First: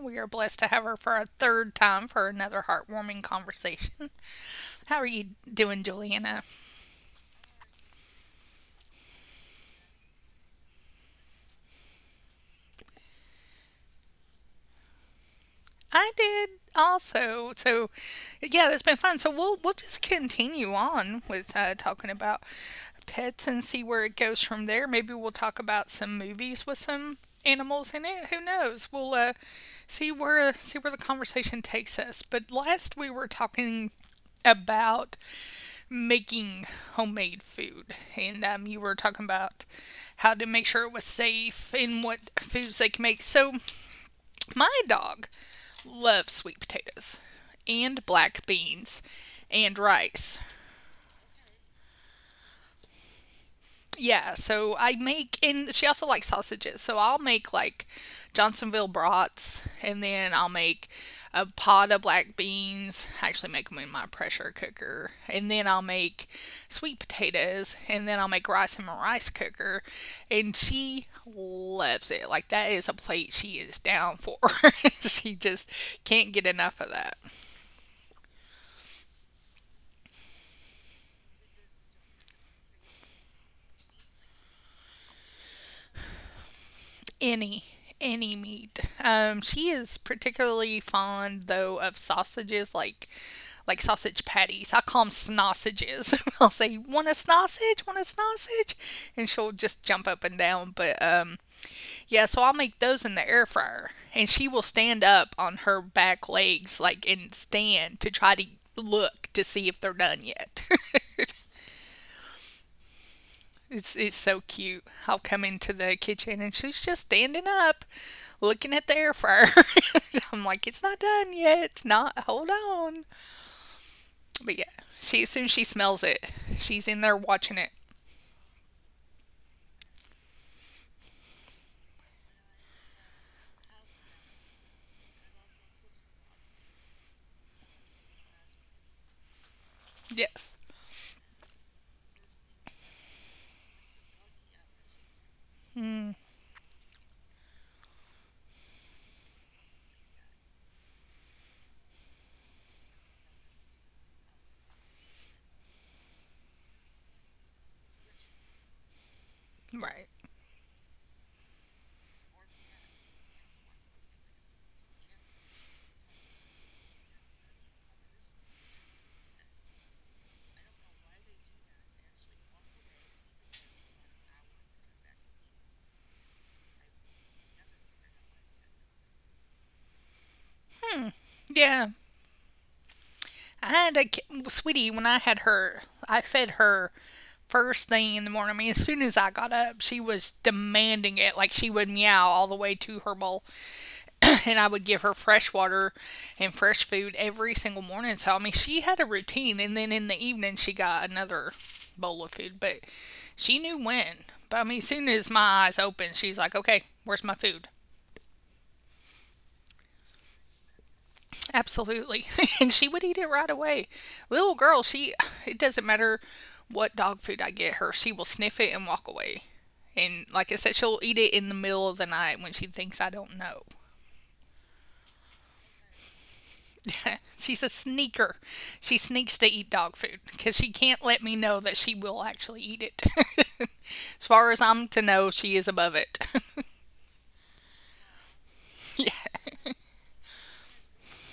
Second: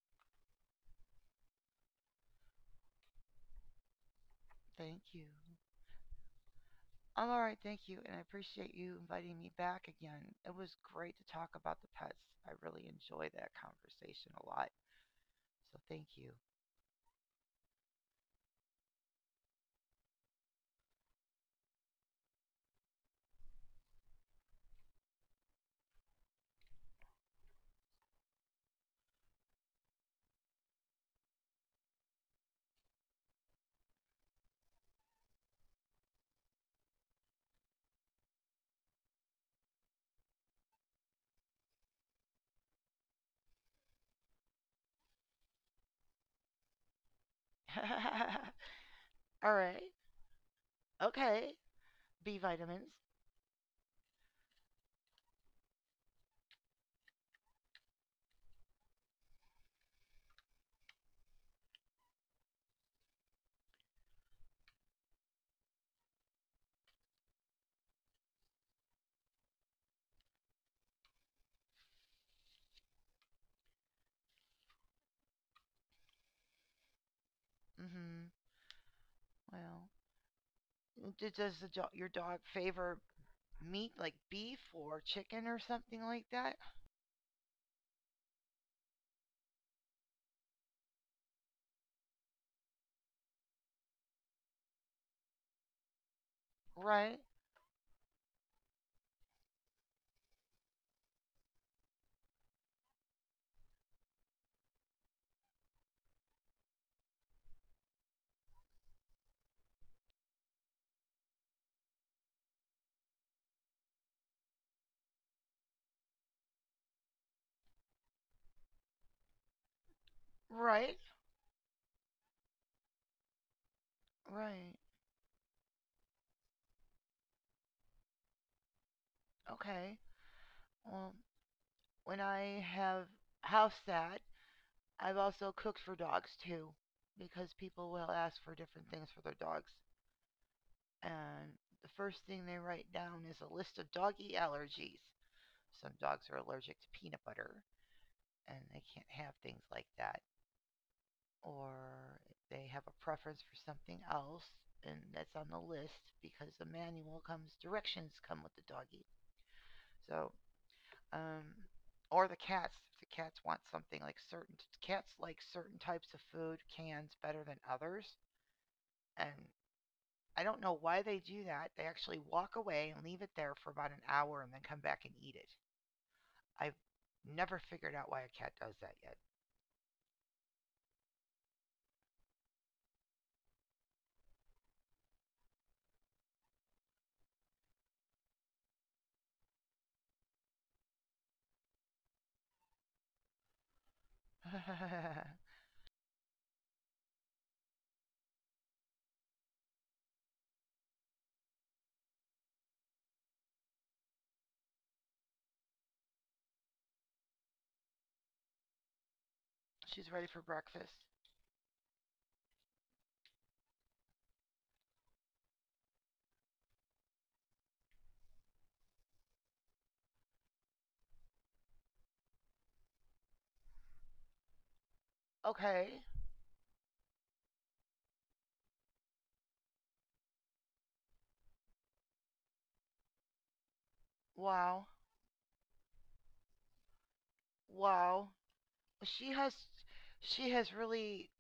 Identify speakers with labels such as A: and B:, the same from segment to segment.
A: We are blessed to have her for a third time for another heartwarming conversation. How are
B: Thank you.
A: you doing, Juliana?
B: I'm all right, thank you, and I appreciate you inviting me back again. It was great to talk about the pets. I really enjoy that conversation a lot, so thank
A: I
B: you.
A: did also. So, yeah, that's been fun. So we'll just continue on with talking about pets and see where it goes from there. Maybe we'll talk about some movies with some animals in it. Who knows? We'll see where the conversation takes us. But last we were talking about making homemade food, and you were talking about how to make sure it was safe and what foods they can make. So my dog loves sweet potatoes and black beans
B: All right,
A: and rice.
B: okay. B vitamins.
A: Yeah, so I make, and she also likes sausages. So I'll make like Johnsonville brats, and then I'll make a pot of black beans. I actually make them in my pressure cooker. And then I'll make sweet potatoes, and then I'll make rice in my rice cooker. And she loves it. Like, that is a plate she is down for. She just can't get enough of that.
B: Mm-hmm. Well, your dog favor meat like beef or chicken or something like that?
A: any any meat. She is particularly fond though of sausages, like sausage patties. I call them snossages. I'll say, "Want a
B: Right,
A: snossage? Want a snossage?" And she'll just jump up and down. But yeah, so I'll make those in the air fryer, and she will stand up on her back legs, like, and stand to try to look to see if they're done yet. It's so cute. I'll come into the kitchen and she's just standing up, looking at the air fryer. I'm like, it's
B: right,
A: not done yet. It's not. Hold on. But yeah,
B: right.
A: she, as soon as she smells it, she's in there watching it.
B: Okay. Well, when I have house sat, I've also cooked for dogs too, because people will ask for different things for their dogs.
A: Yes.
B: And the first thing they write down is a list of doggy allergies. Some dogs are allergic to peanut butter and they can't have things like that. Or they have a preference for something else and that's on the list because the manual comes, directions come with the doggy.
A: Right.
B: So, um, or the cats. The cats want something like certain, cats like certain types of food, cans better than others. And I don't know why they do that. They actually walk away and leave it there for about an hour and then come back and eat it. I've never figured out why a cat does that yet.
A: Yeah. I had a sweetie when I had her. I fed her first thing in the morning. I mean, as soon as I got up, she was demanding it. Like, she would meow all the way to her bowl. And I would give her fresh water and fresh food every single morning. So I mean, she had a routine, and then in the evening she got another bowl of food, but she knew when. But I mean, as soon as my eyes opened, she's like, "Okay, where's my food?"
B: She's ready for breakfast.
A: Absolutely, and she would eat it right away. Little girl, she it doesn't matter what dog food I get her, she will sniff it and walk away. And like I said, she'll eat it in the middle of the night when she thinks I don't know.
B: Okay.
A: She's a sneaker. She sneaks to eat dog food because she can't let me know that she will actually eat it. As far as
B: Wow.
A: I'm to know, she is above it.
B: Wow. She has really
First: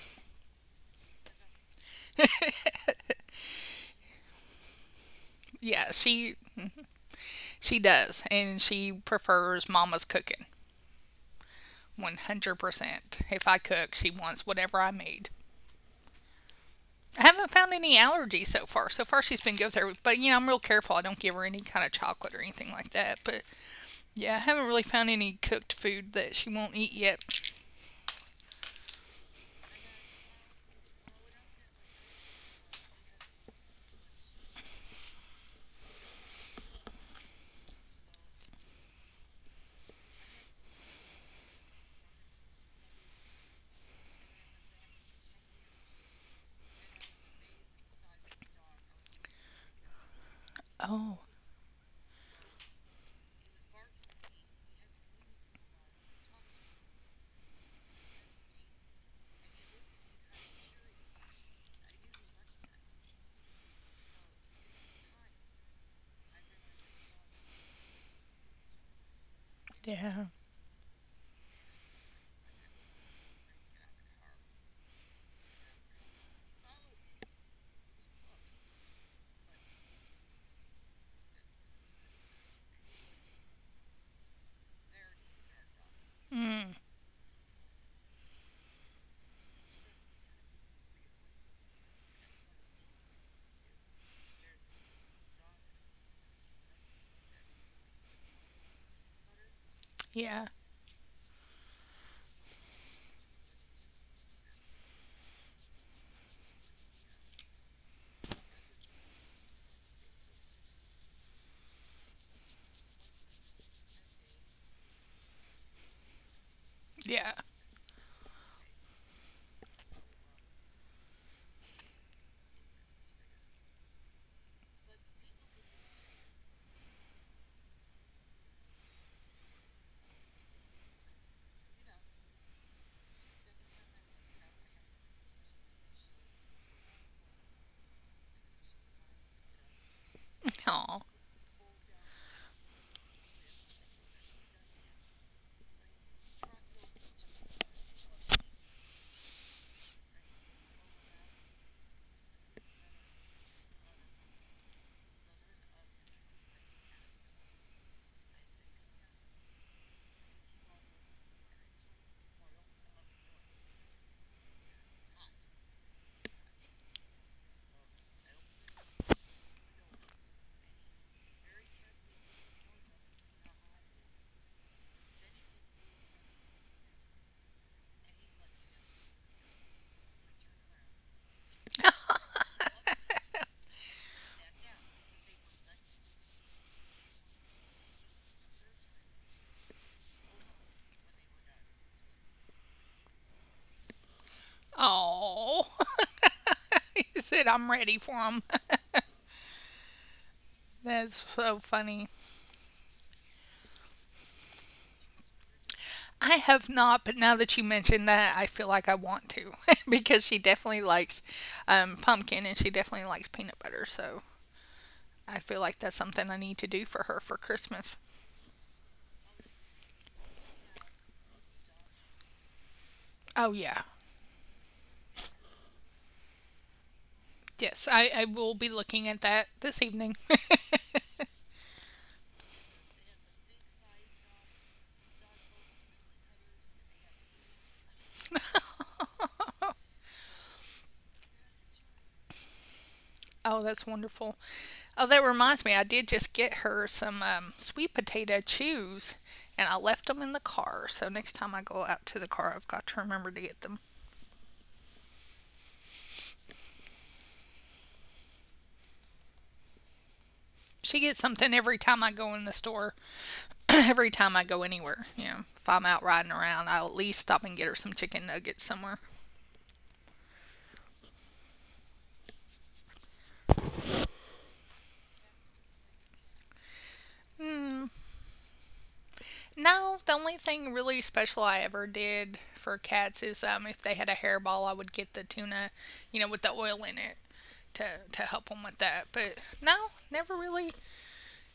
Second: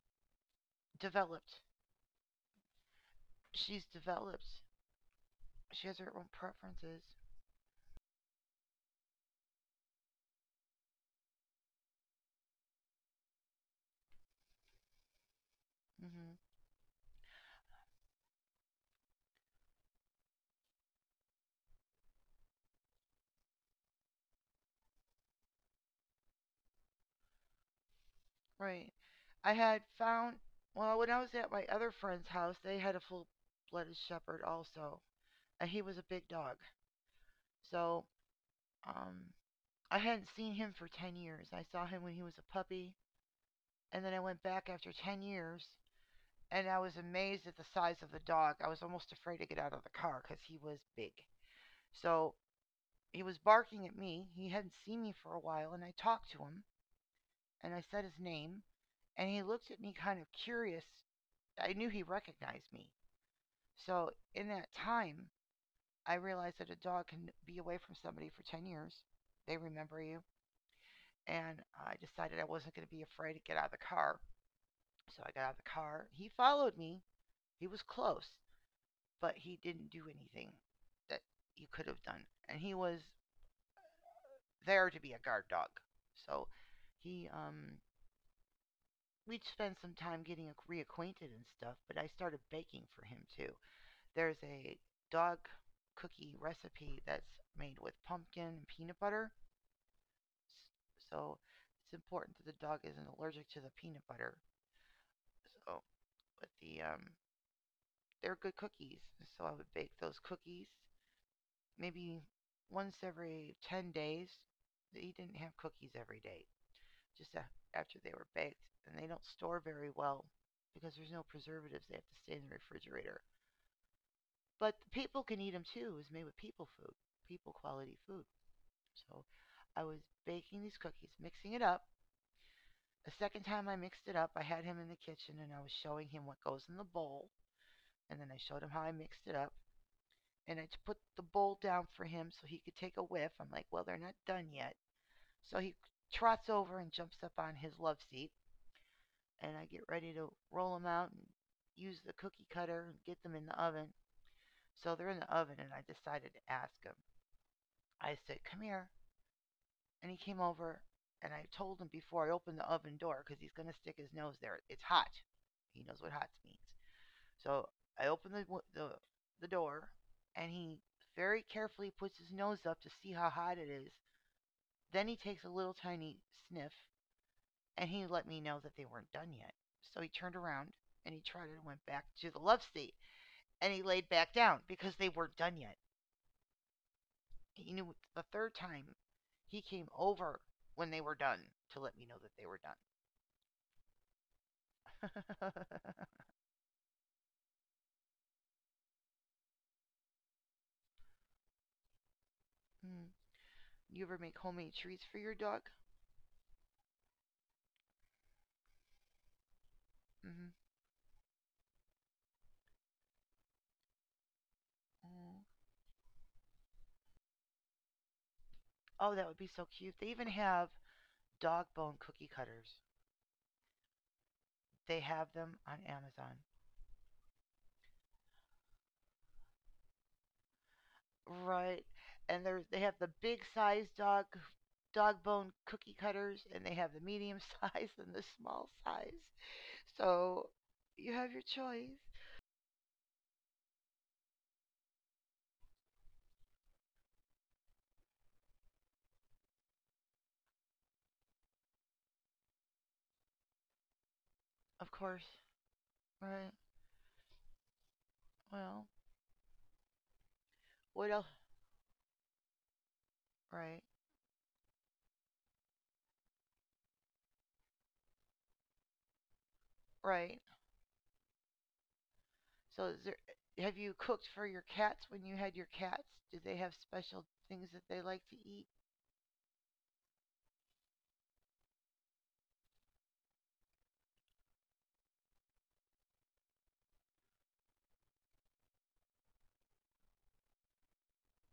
B: developed. She's developed. She
A: Yeah,
B: has her own
A: she
B: preferences.
A: she does, and she prefers Mama's cooking 100%. If I cook, she wants whatever I made.
B: Hmm.
A: I haven't found any allergies so far. So far, she's been good there, but you know, I'm real careful. I don't give her any kind of chocolate or anything like that. But yeah, I haven't really found any cooked food that she won't eat yet.
B: Right. I had found, well, when I was at my other friend's house, they had a full blooded shepherd also, and he was a big dog. So um, I hadn't seen him for 10 years. I saw him when he was a puppy, and then I went back after 10 years, and I was amazed at the size of the dog. I was almost afraid to get out of the car because he was big.
A: Oh,
B: So he was barking at me. He hadn't seen me for a while, and I talked to him, and I said his name, and he looked at me kind of curious. I knew he recognized me. So in that time, I realized that a dog can be away from somebody for 10 years. They remember you,
A: yeah,
B: and I decided I wasn't going to be afraid to get out of the car. So I got out of the car. He followed me. He was close, but he didn't do anything that you could have done. And he was there to be a guard dog. So he, we'd spend some time getting reacquainted and stuff, but I started baking for him too. There's a dog cookie recipe that's made with pumpkin and peanut butter.
A: yeah,
B: So it's important that the dog isn't allergic to the peanut butter. So but the they're good cookies. So I would bake those cookies maybe once every 10 days. They didn't have cookies every day,
A: yeah.
B: just after they were baked. And they don't store very well because there's no preservatives. They have to stay in the refrigerator. But the people can eat them too. It was made with people food, people quality food. So I was baking these cookies, mixing it up. The second time I mixed it up, I had him in the kitchen and I was showing him what goes in the bowl. And then I showed him how I mixed it up. And I put
A: Oh,
B: the bowl down for him so he could take a whiff. I'm like, well, they're not done yet. So he trots over and jumps up on his love seat, and I get ready to roll them out and use the cookie cutter and get them in the oven. So they're in the oven, and I decided to ask him. I said, come here. And he came over, and I told him before I opened the oven door because he's going to stick his nose there. It's hot. He knows what hot means. So I open the the door, and he very carefully puts his nose up to see how hot it is. Then he takes a little tiny sniff, and he let me know that they weren't done yet. So he turned around and he tried it and went back to the love seat, and he laid back down because they weren't done yet. He knew the third time he came over when they were done to let me know that they were done.
A: oh. He said, I'm ready for him. That's so funny.
B: Mm. You ever make homemade treats for your dog?
A: I have not, but now that you mentioned that, I feel like I want to, because she
B: Mm-hmm.
A: definitely likes pumpkin and she definitely likes peanut butter. So
B: Mm.
A: I feel like that's something I need to do for her for Christmas.
B: Oh, that would be so cute. They even have dog bone cookie cutters.
A: Oh, yeah.
B: They have them on Amazon.
A: Yes, I will be looking at that this evening.
B: Right. And there's they have the big size dog bone cookie cutters and they have the medium size and the small size. So you have your choice.
A: Oh, that's wonderful. Oh, that reminds me, I did just get her some sweet potato chews, and I left them in the car. So next time I go out to the car, I've got to remember to get them.
B: Of course. Right. Well,
A: She
B: what
A: gets
B: else?
A: something every time I go in the store,
B: Right.
A: every time I go anywhere. You know, if I'm out riding around, I'll at least stop and get her some chicken nuggets somewhere.
B: Right. So is there have you cooked for your cats when you had your cats? Do they have special things that they like to eat?
A: No, the only thing really special I ever did for cats is, if they had a hairball, I would get the tuna, you know, with the oil in it, to, to help them with that. But no, never really.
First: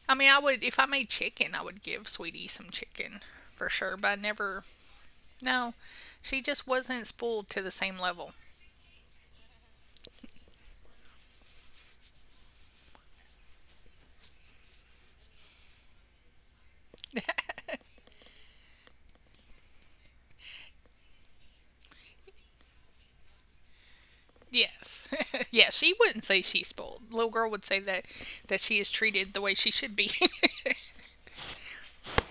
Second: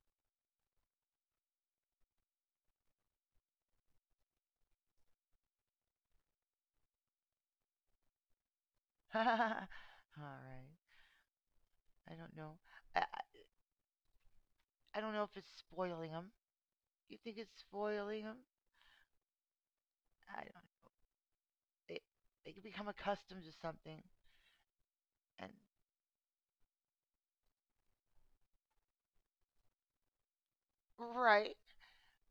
A: I mean, I would, if I made chicken, I would give Sweetie some chicken for sure, but I never, no, she just wasn't spoiled to the same level.
B: All right. I don't know. I I I don't know if it's spoiling them. You think it's spoiling them? I don't know. They they can become accustomed to something,
A: Yes.
B: and
A: Yeah, she wouldn't say she's spoiled. Little girl would say that, that she is treated the way she should be.
B: right,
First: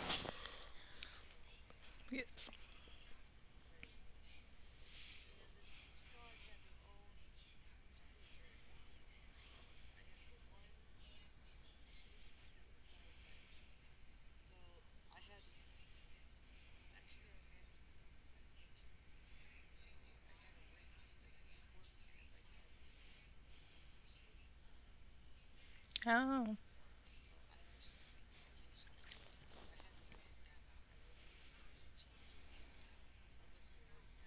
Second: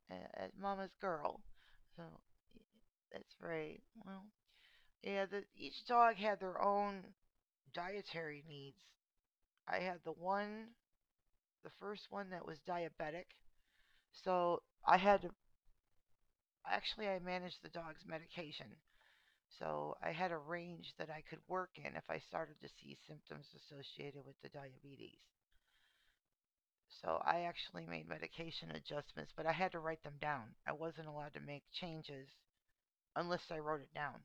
B: as Mama's girl, so
A: Yes.
B: that's right. Well. Yeah, each dog had their own dietary needs. I had the one, the first one that was diabetic, so I had to actually I managed the dog's medication. So I had a range that I could work in if I started to see symptoms associated with the diabetes.
A: Oh.
B: So I actually made medication adjustments, but I had to write them down. I wasn't allowed to make changes unless I wrote it down.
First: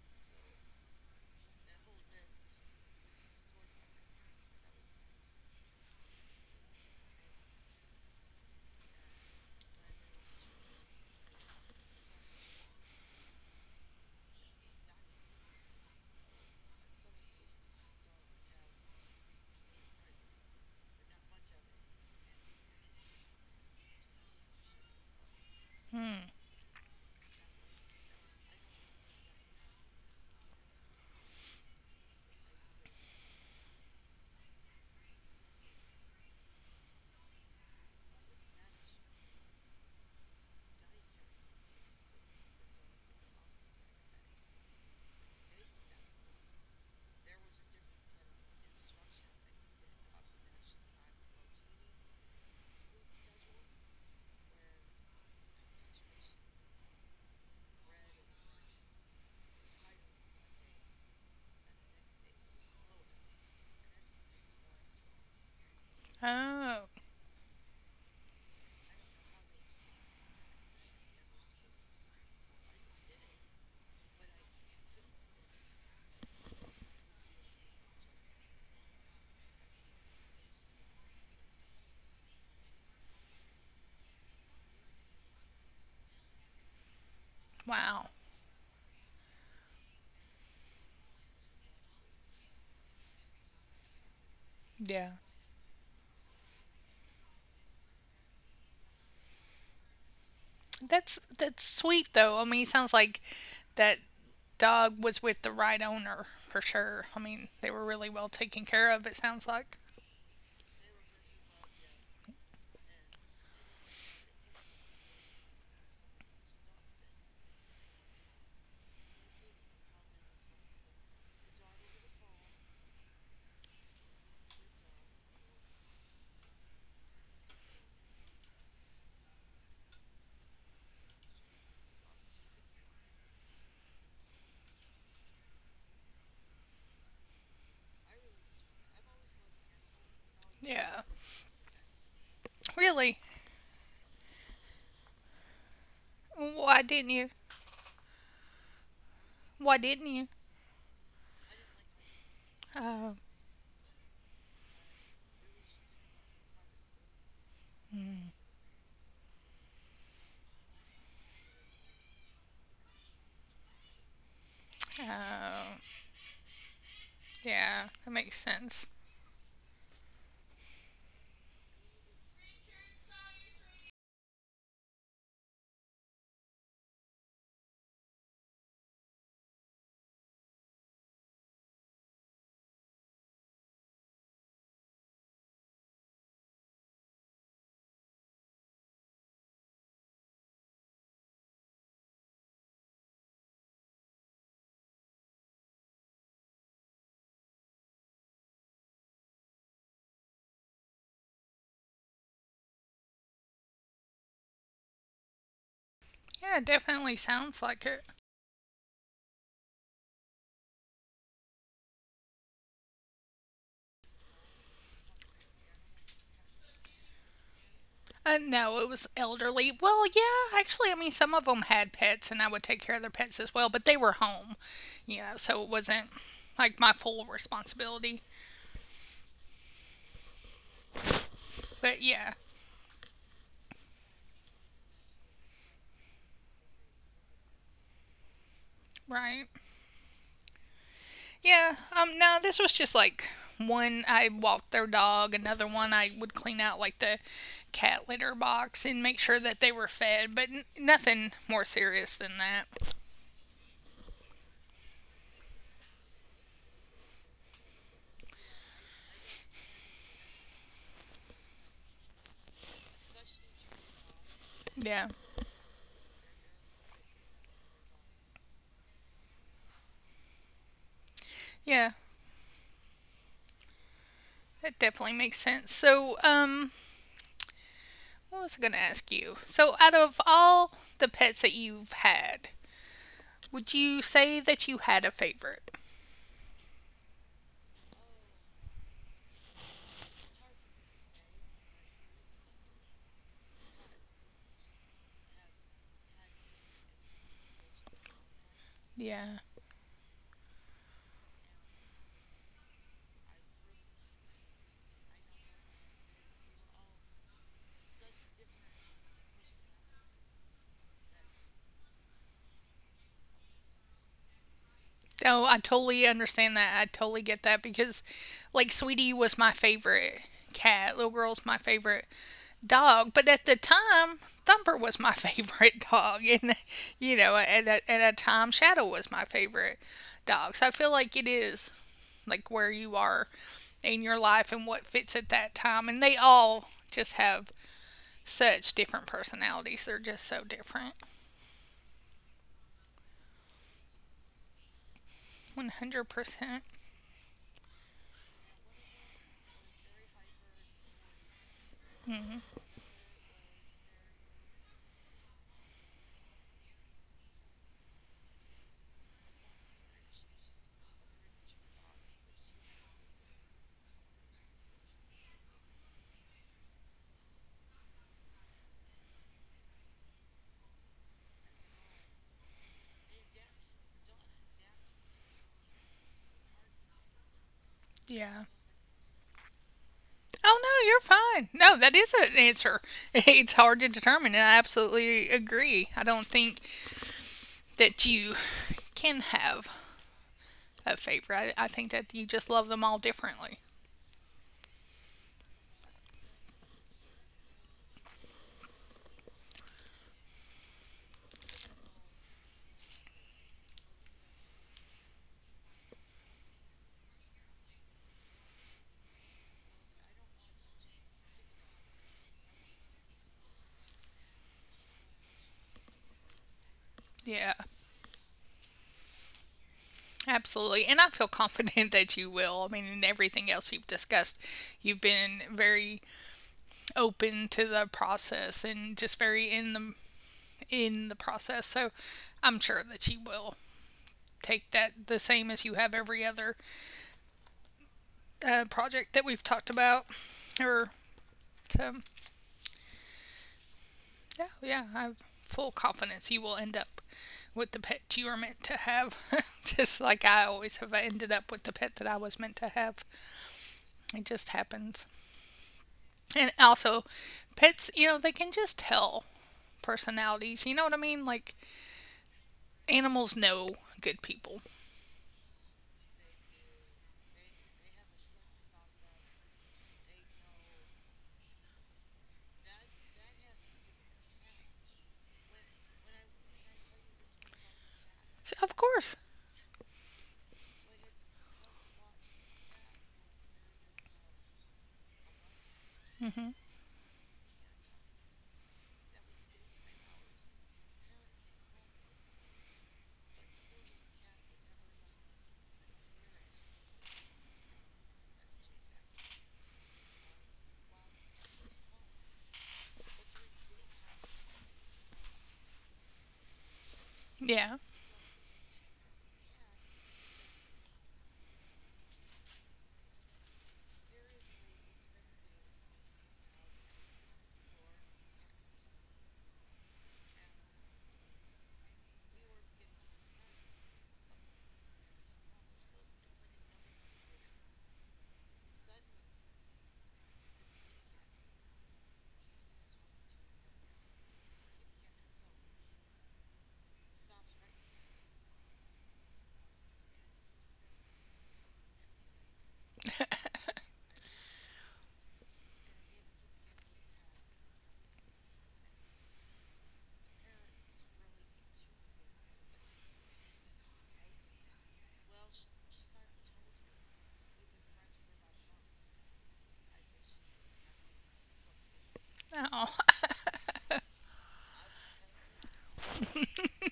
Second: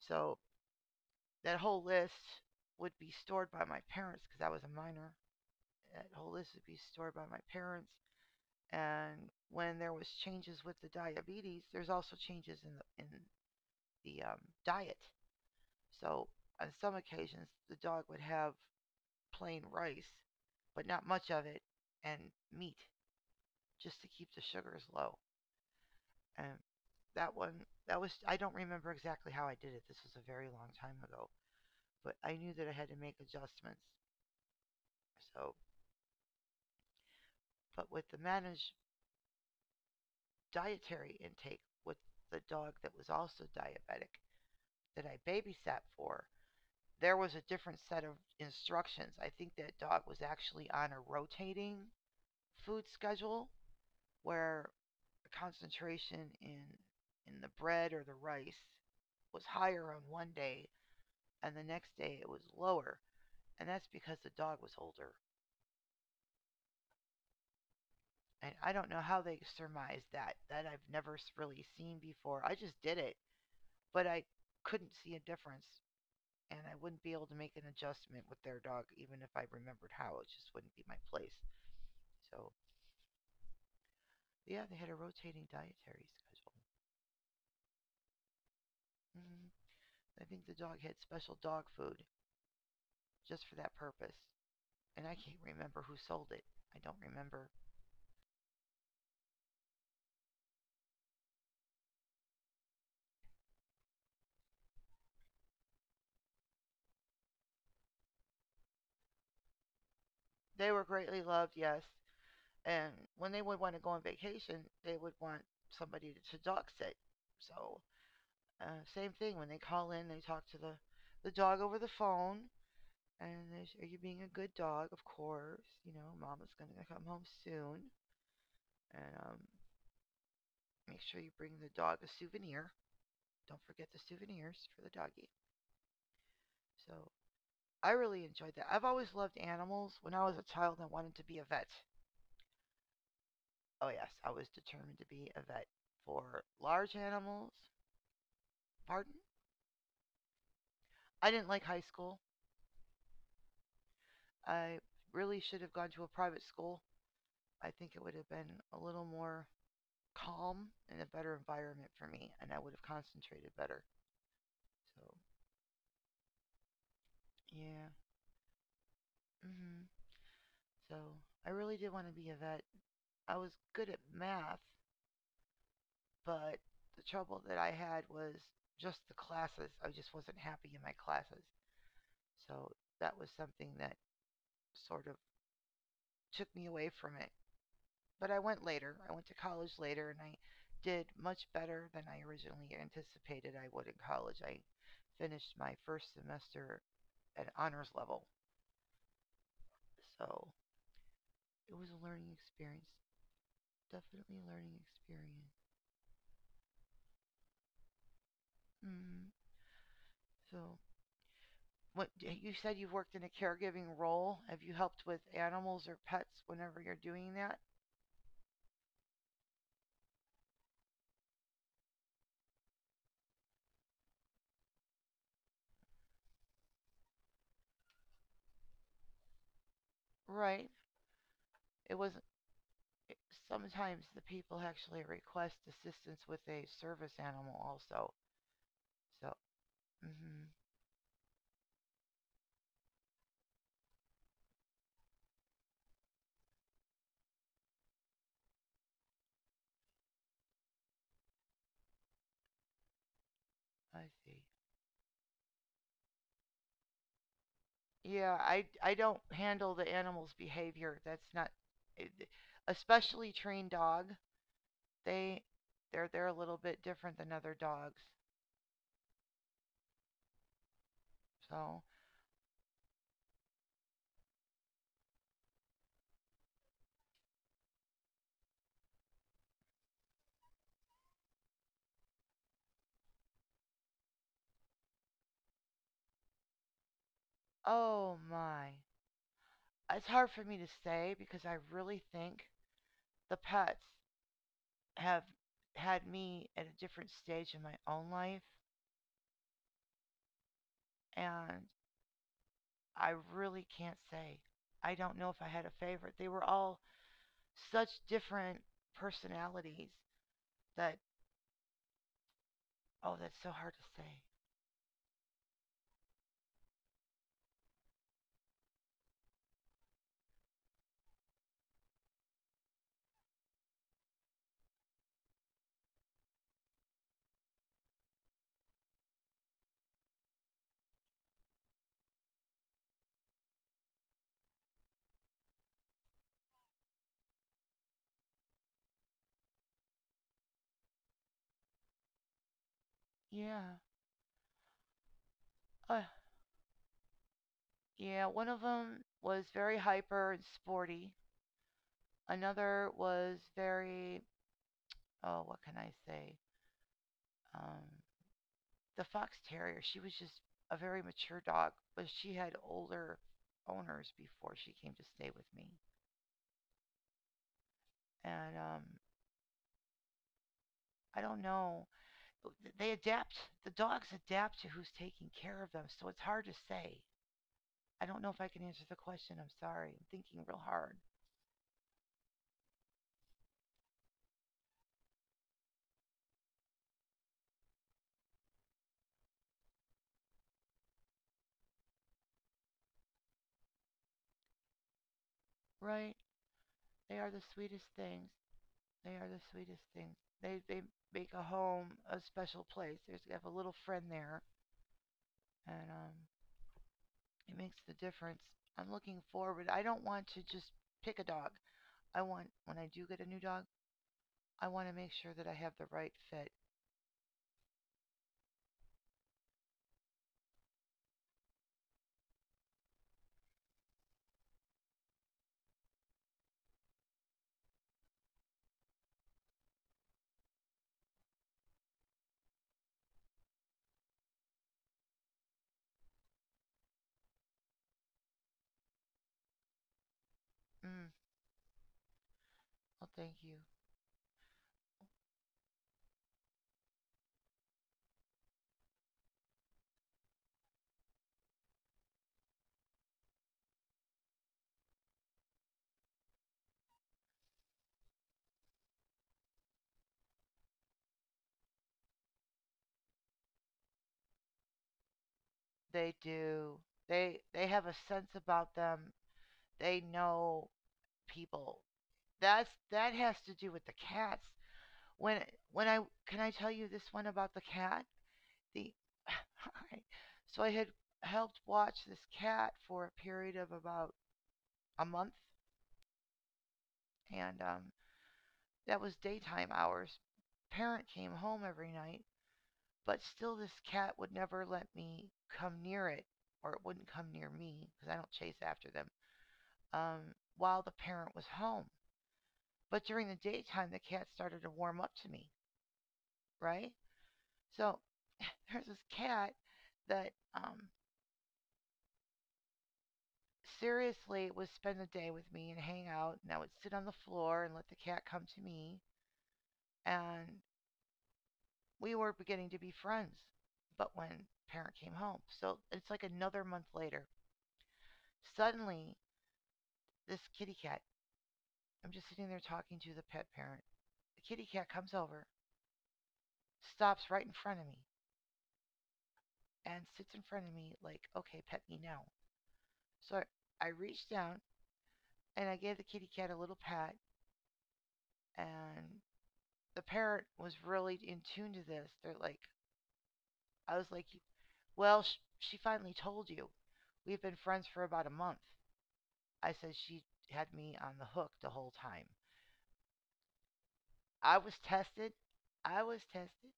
B: So that whole list would be stored by my parents because I was a minor. That whole list would be stored by my parents. And when there was changes with the diabetes, there's also changes in the diet. So on some occasions, the dog would have plain rice, but not much of it, and meat just to keep the sugars low.
A: Hmm.
B: Um, that one, that was, I don't remember exactly how I did it. This was a very long time ago, but I knew that I had to make adjustments. So, but with the managed dietary intake with the dog that was also diabetic that I babysat for, there was a different set of instructions. I think that dog was actually on a rotating food schedule where the concentration in the bread or the rice was higher on one day and the next day it was lower and that's because the dog was older.
A: Oh.
B: And I don't know how they surmised that. That I've never really seen before. I just did it, but I couldn't see a difference, and I wouldn't be able to make an adjustment with their dog, even if I remembered how. It just wouldn't be my place. So yeah, they had a rotating dietary schedule.
A: Wow.
B: Hmm. I think the dog had special dog food just for that purpose, and
A: Yeah.
B: I can't remember who sold it. I don't remember.
A: That's sweet though. I mean, it sounds like that dog was with the right owner for sure. I mean, they were really well taken care of. It sounds like.
B: They were greatly loved, yes, and when they would want to go on vacation, they would want somebody to dog sit. So same thing when they call in, they talk to the dog over the phone, and they say, "Are you being a good dog?" Of course, you know, Mama's gonna come home soon, and make sure you bring the dog a souvenir. Don't forget the souvenirs for the doggy. So I really enjoyed that. I've always loved animals. When I was a child, I
A: Yeah.
B: wanted to be a vet.
A: Really.
B: Oh yes, I was determined to be a vet for
A: Why
B: large
A: didn't you?
B: animals. Pardon?
A: Why didn't you?
B: I didn't like high school.
A: Oh.
B: I really should have gone to a private school. I think it would
A: Mm.
B: have been a little more calm and a better environment for me, and I would have concentrated better. So,
A: Oh. Yeah.
B: yeah.
A: That makes sense.
B: Hmm. So, I really did want to be a vet. I was good at math, but the trouble that I had was just the classes. I just wasn't happy in my classes. So, that was something that sort of took me away from it. But I went later. I went to college later and I did much better than I originally anticipated I would in college. I finished my first semester at honors level. So it was a learning experience. Definitely a learning experience.
A: Yeah, it definitely sounds like it.
B: Mm, so, what you said you've worked in a caregiving role. Have you helped with animals or pets whenever you're doing that?
A: No, it was elderly. Well, yeah, actually, I mean, some of them had pets, and I would take care of their pets as well, but they were home, so it wasn't like my full responsibility.
B: Right.
A: But
B: It was
A: yeah.
B: sometimes the people actually request assistance with a service animal also. So,
A: Right.
B: mhm.
A: Yeah. No, this was just like one. I walked their dog. Another one, I would clean out like the cat litter box and make sure that they were fed. But nothing more serious than that.
B: I see. Yeah, I don't handle the animal's behavior. That's not it, especially trained dog.
A: Yeah.
B: They they're a little bit different than other dogs. So,
A: Yeah. That definitely makes sense. So, what was I gonna ask you? So, out of all the pets that you've had, would you say that you had a favorite?
B: oh my. It's hard for me to say because I really think the pets have had me at a different stage in my own life
A: Yeah.
B: and I really can't say. I don't know if I had a favorite. They were all such different personalities that Oh, that's so hard to say.
A: Oh, I totally understand that. I totally get that because, like, Sweetie was my favorite cat. Little Girl's my favorite dog. But at the time, Thumper was my favorite dog. And, you know, at a time, Shadow was my favorite dog. So I feel like it is, like, where you are in your life and what fits at that time. And they all just have such different personalities. They're just so different.
B: Yeah. Uh,
A: 100%. Percent.
B: yeah, one of them was very hyper and sporty.
A: Mm-hmm.
B: Another was very, oh, what can I say? Um, the Fox Terrier, she was just a very mature dog, but she had older owners before she came to stay with me. And I don't know. They adapt. The dogs adapt to who's taking care of them, so it's hard to say. I don't know
A: Yeah.
B: if I can answer the question. I'm sorry. I'm thinking
A: Oh
B: real
A: no, you're
B: hard.
A: fine. No, that is an answer. It's hard to determine, and I absolutely agree. I don't think that you can have a favorite. I think that you just love them all differently.
B: Right? They are the sweetest things. They are the sweetest things. They make a home a special place. There's you have a little friend there, and it makes the difference. I'm looking forward. I don't want to just pick a dog. I want when I do get a new dog, I want to make sure that I have the right fit.
A: Yeah, absolutely. And I feel confident that you will. I mean, in everything else you've discussed, you've been very open to the process and just very in the process. So, I'm sure that you will take that the same as you have every other project that we've talked about or
B: Mm,
A: um,
B: well, thank you.
A: yeah, yeah, I have full confidence you will end up with the pet you were meant to have. Just like I always have ended up with the pet that I was meant to have. It just happens. And also, pets, they can just tell personalities. You know what I mean? Like, animals know good people.
B: They do. They have a sense about them. They know people. That's that has to do with the cats. When when I can I tell you this one about the cat?
A: So, of
B: The
A: course.
B: Hi. So I had helped watch this cat for a period of about a month,
A: Hmm.
B: and that was daytime hours. Parent came home every night, but still this cat would never let me come near it, or it wouldn't come near me because I don't chase after them. While the parent was home, but during the daytime the cat started to warm up to me, right?
A: Yeah.
B: So there's this cat that seriously would spend the day with me and hang out, and I would sit on the floor and let the cat come to me. And we were beginning to be friends. But when parent came home, so it's like another month later, suddenly this kitty cat, I'm just sitting there talking to the pet parent. The kitty cat comes over, stops right in front of me, and sits in front of me like, okay, pet me now. So I reached down and I gave the kitty cat a little pat, and the parent was really in tune to this. They're like, I was like, well, she finally told you. We've been friends for about a month. I said she had me on the hook the whole time.
A: Oh,
B: I was tested. I was tested.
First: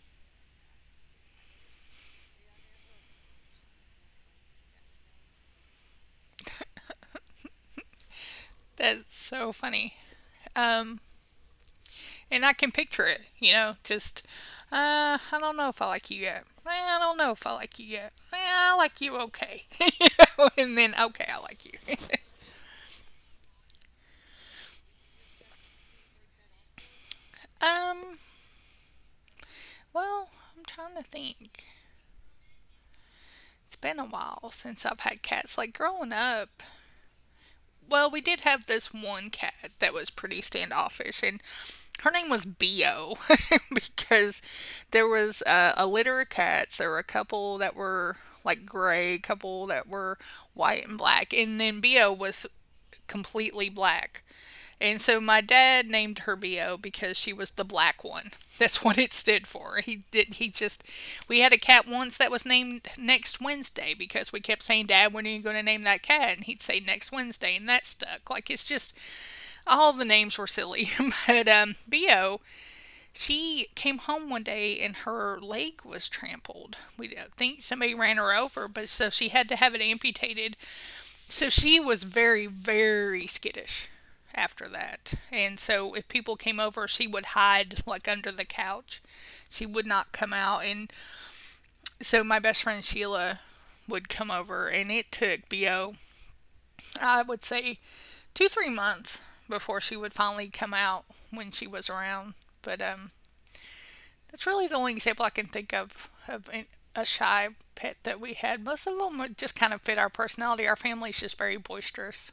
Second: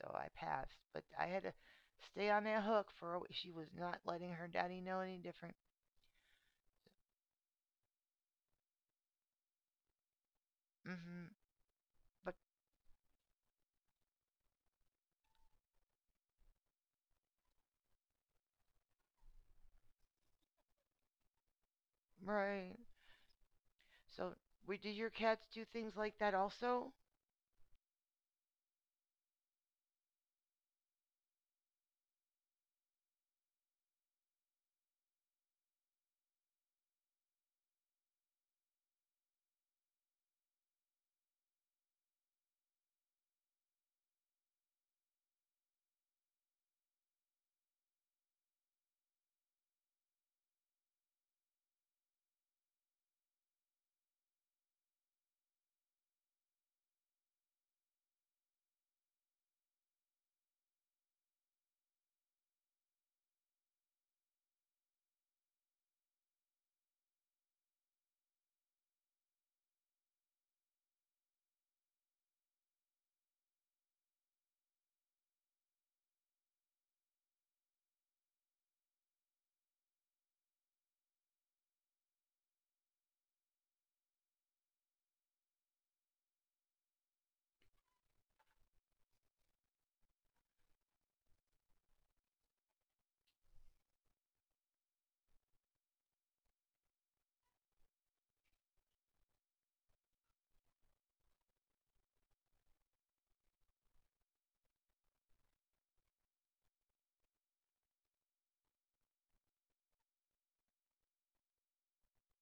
B: So I passed. But I had to stay on that hook for a She was not letting her daddy know any different.
A: that's so funny. Um,
B: Hmm. But,
A: And I can picture it, you know, just, I don't know if I like you yet. Eh, I don't know if I like you yet. Eh, I like you okay. And then, okay, I like you.
B: right. So, we, did your cats do things like that also?
A: um, well, I'm trying to think. It's been a while since I've had cats. Like, growing up, well, we did have this one cat that was pretty standoffish, and her name was Bio because there was a litter of cats. There were a couple that were like gray, a couple that were white and black, and then Bio was completely black. And so my dad named her BO because she was the black one. That's what it stood for. He did he just We had a cat once that was named next Wednesday because we kept saying, Dad, when are you gonna name that cat? And he'd say next Wednesday and that stuck. Like, it's just all the names were silly. But BO, she came home one day and her leg was trampled. We think somebody ran her over, but so she had to have it amputated, so she was very, very skittish after that. And so if people came over she would hide, like, under the couch. She would not come out. And so my best friend Sheila would come over, and it took BO, I would say, 2-3 months before she would finally come out when she was around. But that's really the only example I can think of a shy pet that we had. Most of them would just kind of fit our personality. Our family's just very boisterous.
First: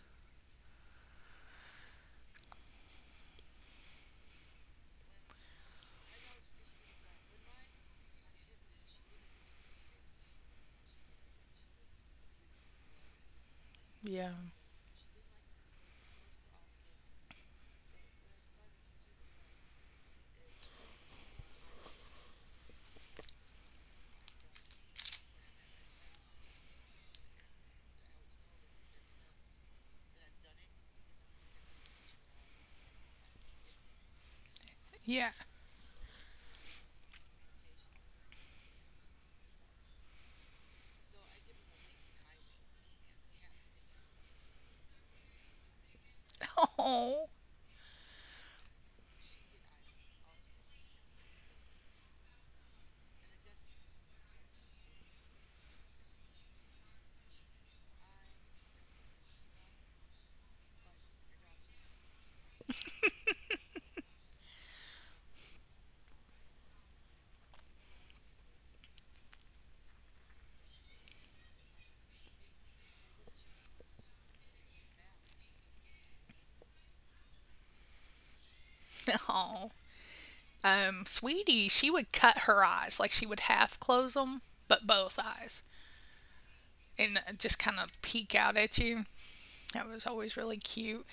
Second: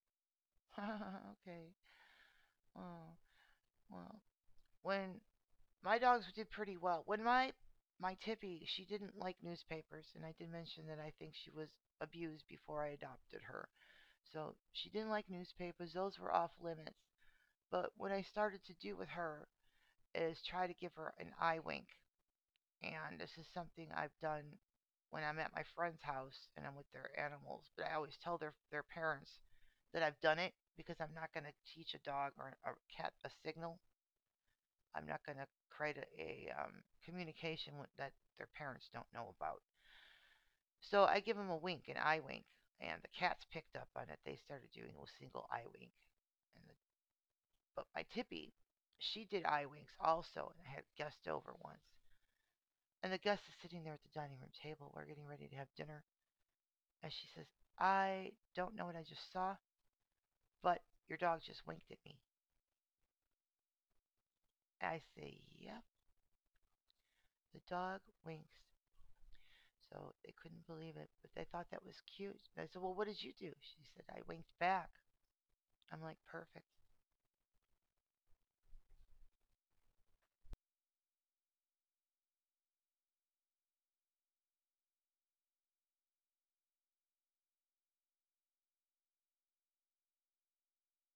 B: Okay. Oh, well. When My dogs did pretty well. When my Tippy, she didn't like newspapers, and I did mention that I think she was abused before I adopted her.
A: Yeah,
B: So she didn't like newspapers; those were off limits. But what I started to do with her is try to give her an eye wink, and this is something I've done when I'm at my friend's house and I'm with their animals. But I always tell their parents that I've done it because I'm not going to teach a dog or a cat a signal. I'm not
A: yeah.
B: going to create a communication that their parents don't know about. So I give them a wink, an eye wink, and the cats picked up on it. They started doing a single eye wink. And the,
A: Oh,
B: but my Tippy, she did eye winks also, and I had Gust over once. And the Gus is sitting there at the dining room table. We're getting ready to have dinner. And she says, I don't know what I just saw, but your dog just winked at me. I say, yep, the dog winks. So they couldn't believe it, but they thought that was cute. I said, well, what did you do? She said, I winked back. I'm like, perfect.
A: oh. Sweetie, she would cut her eyes. Like, she would half close them, but both eyes. And just kind of peek out at you. That was always really cute.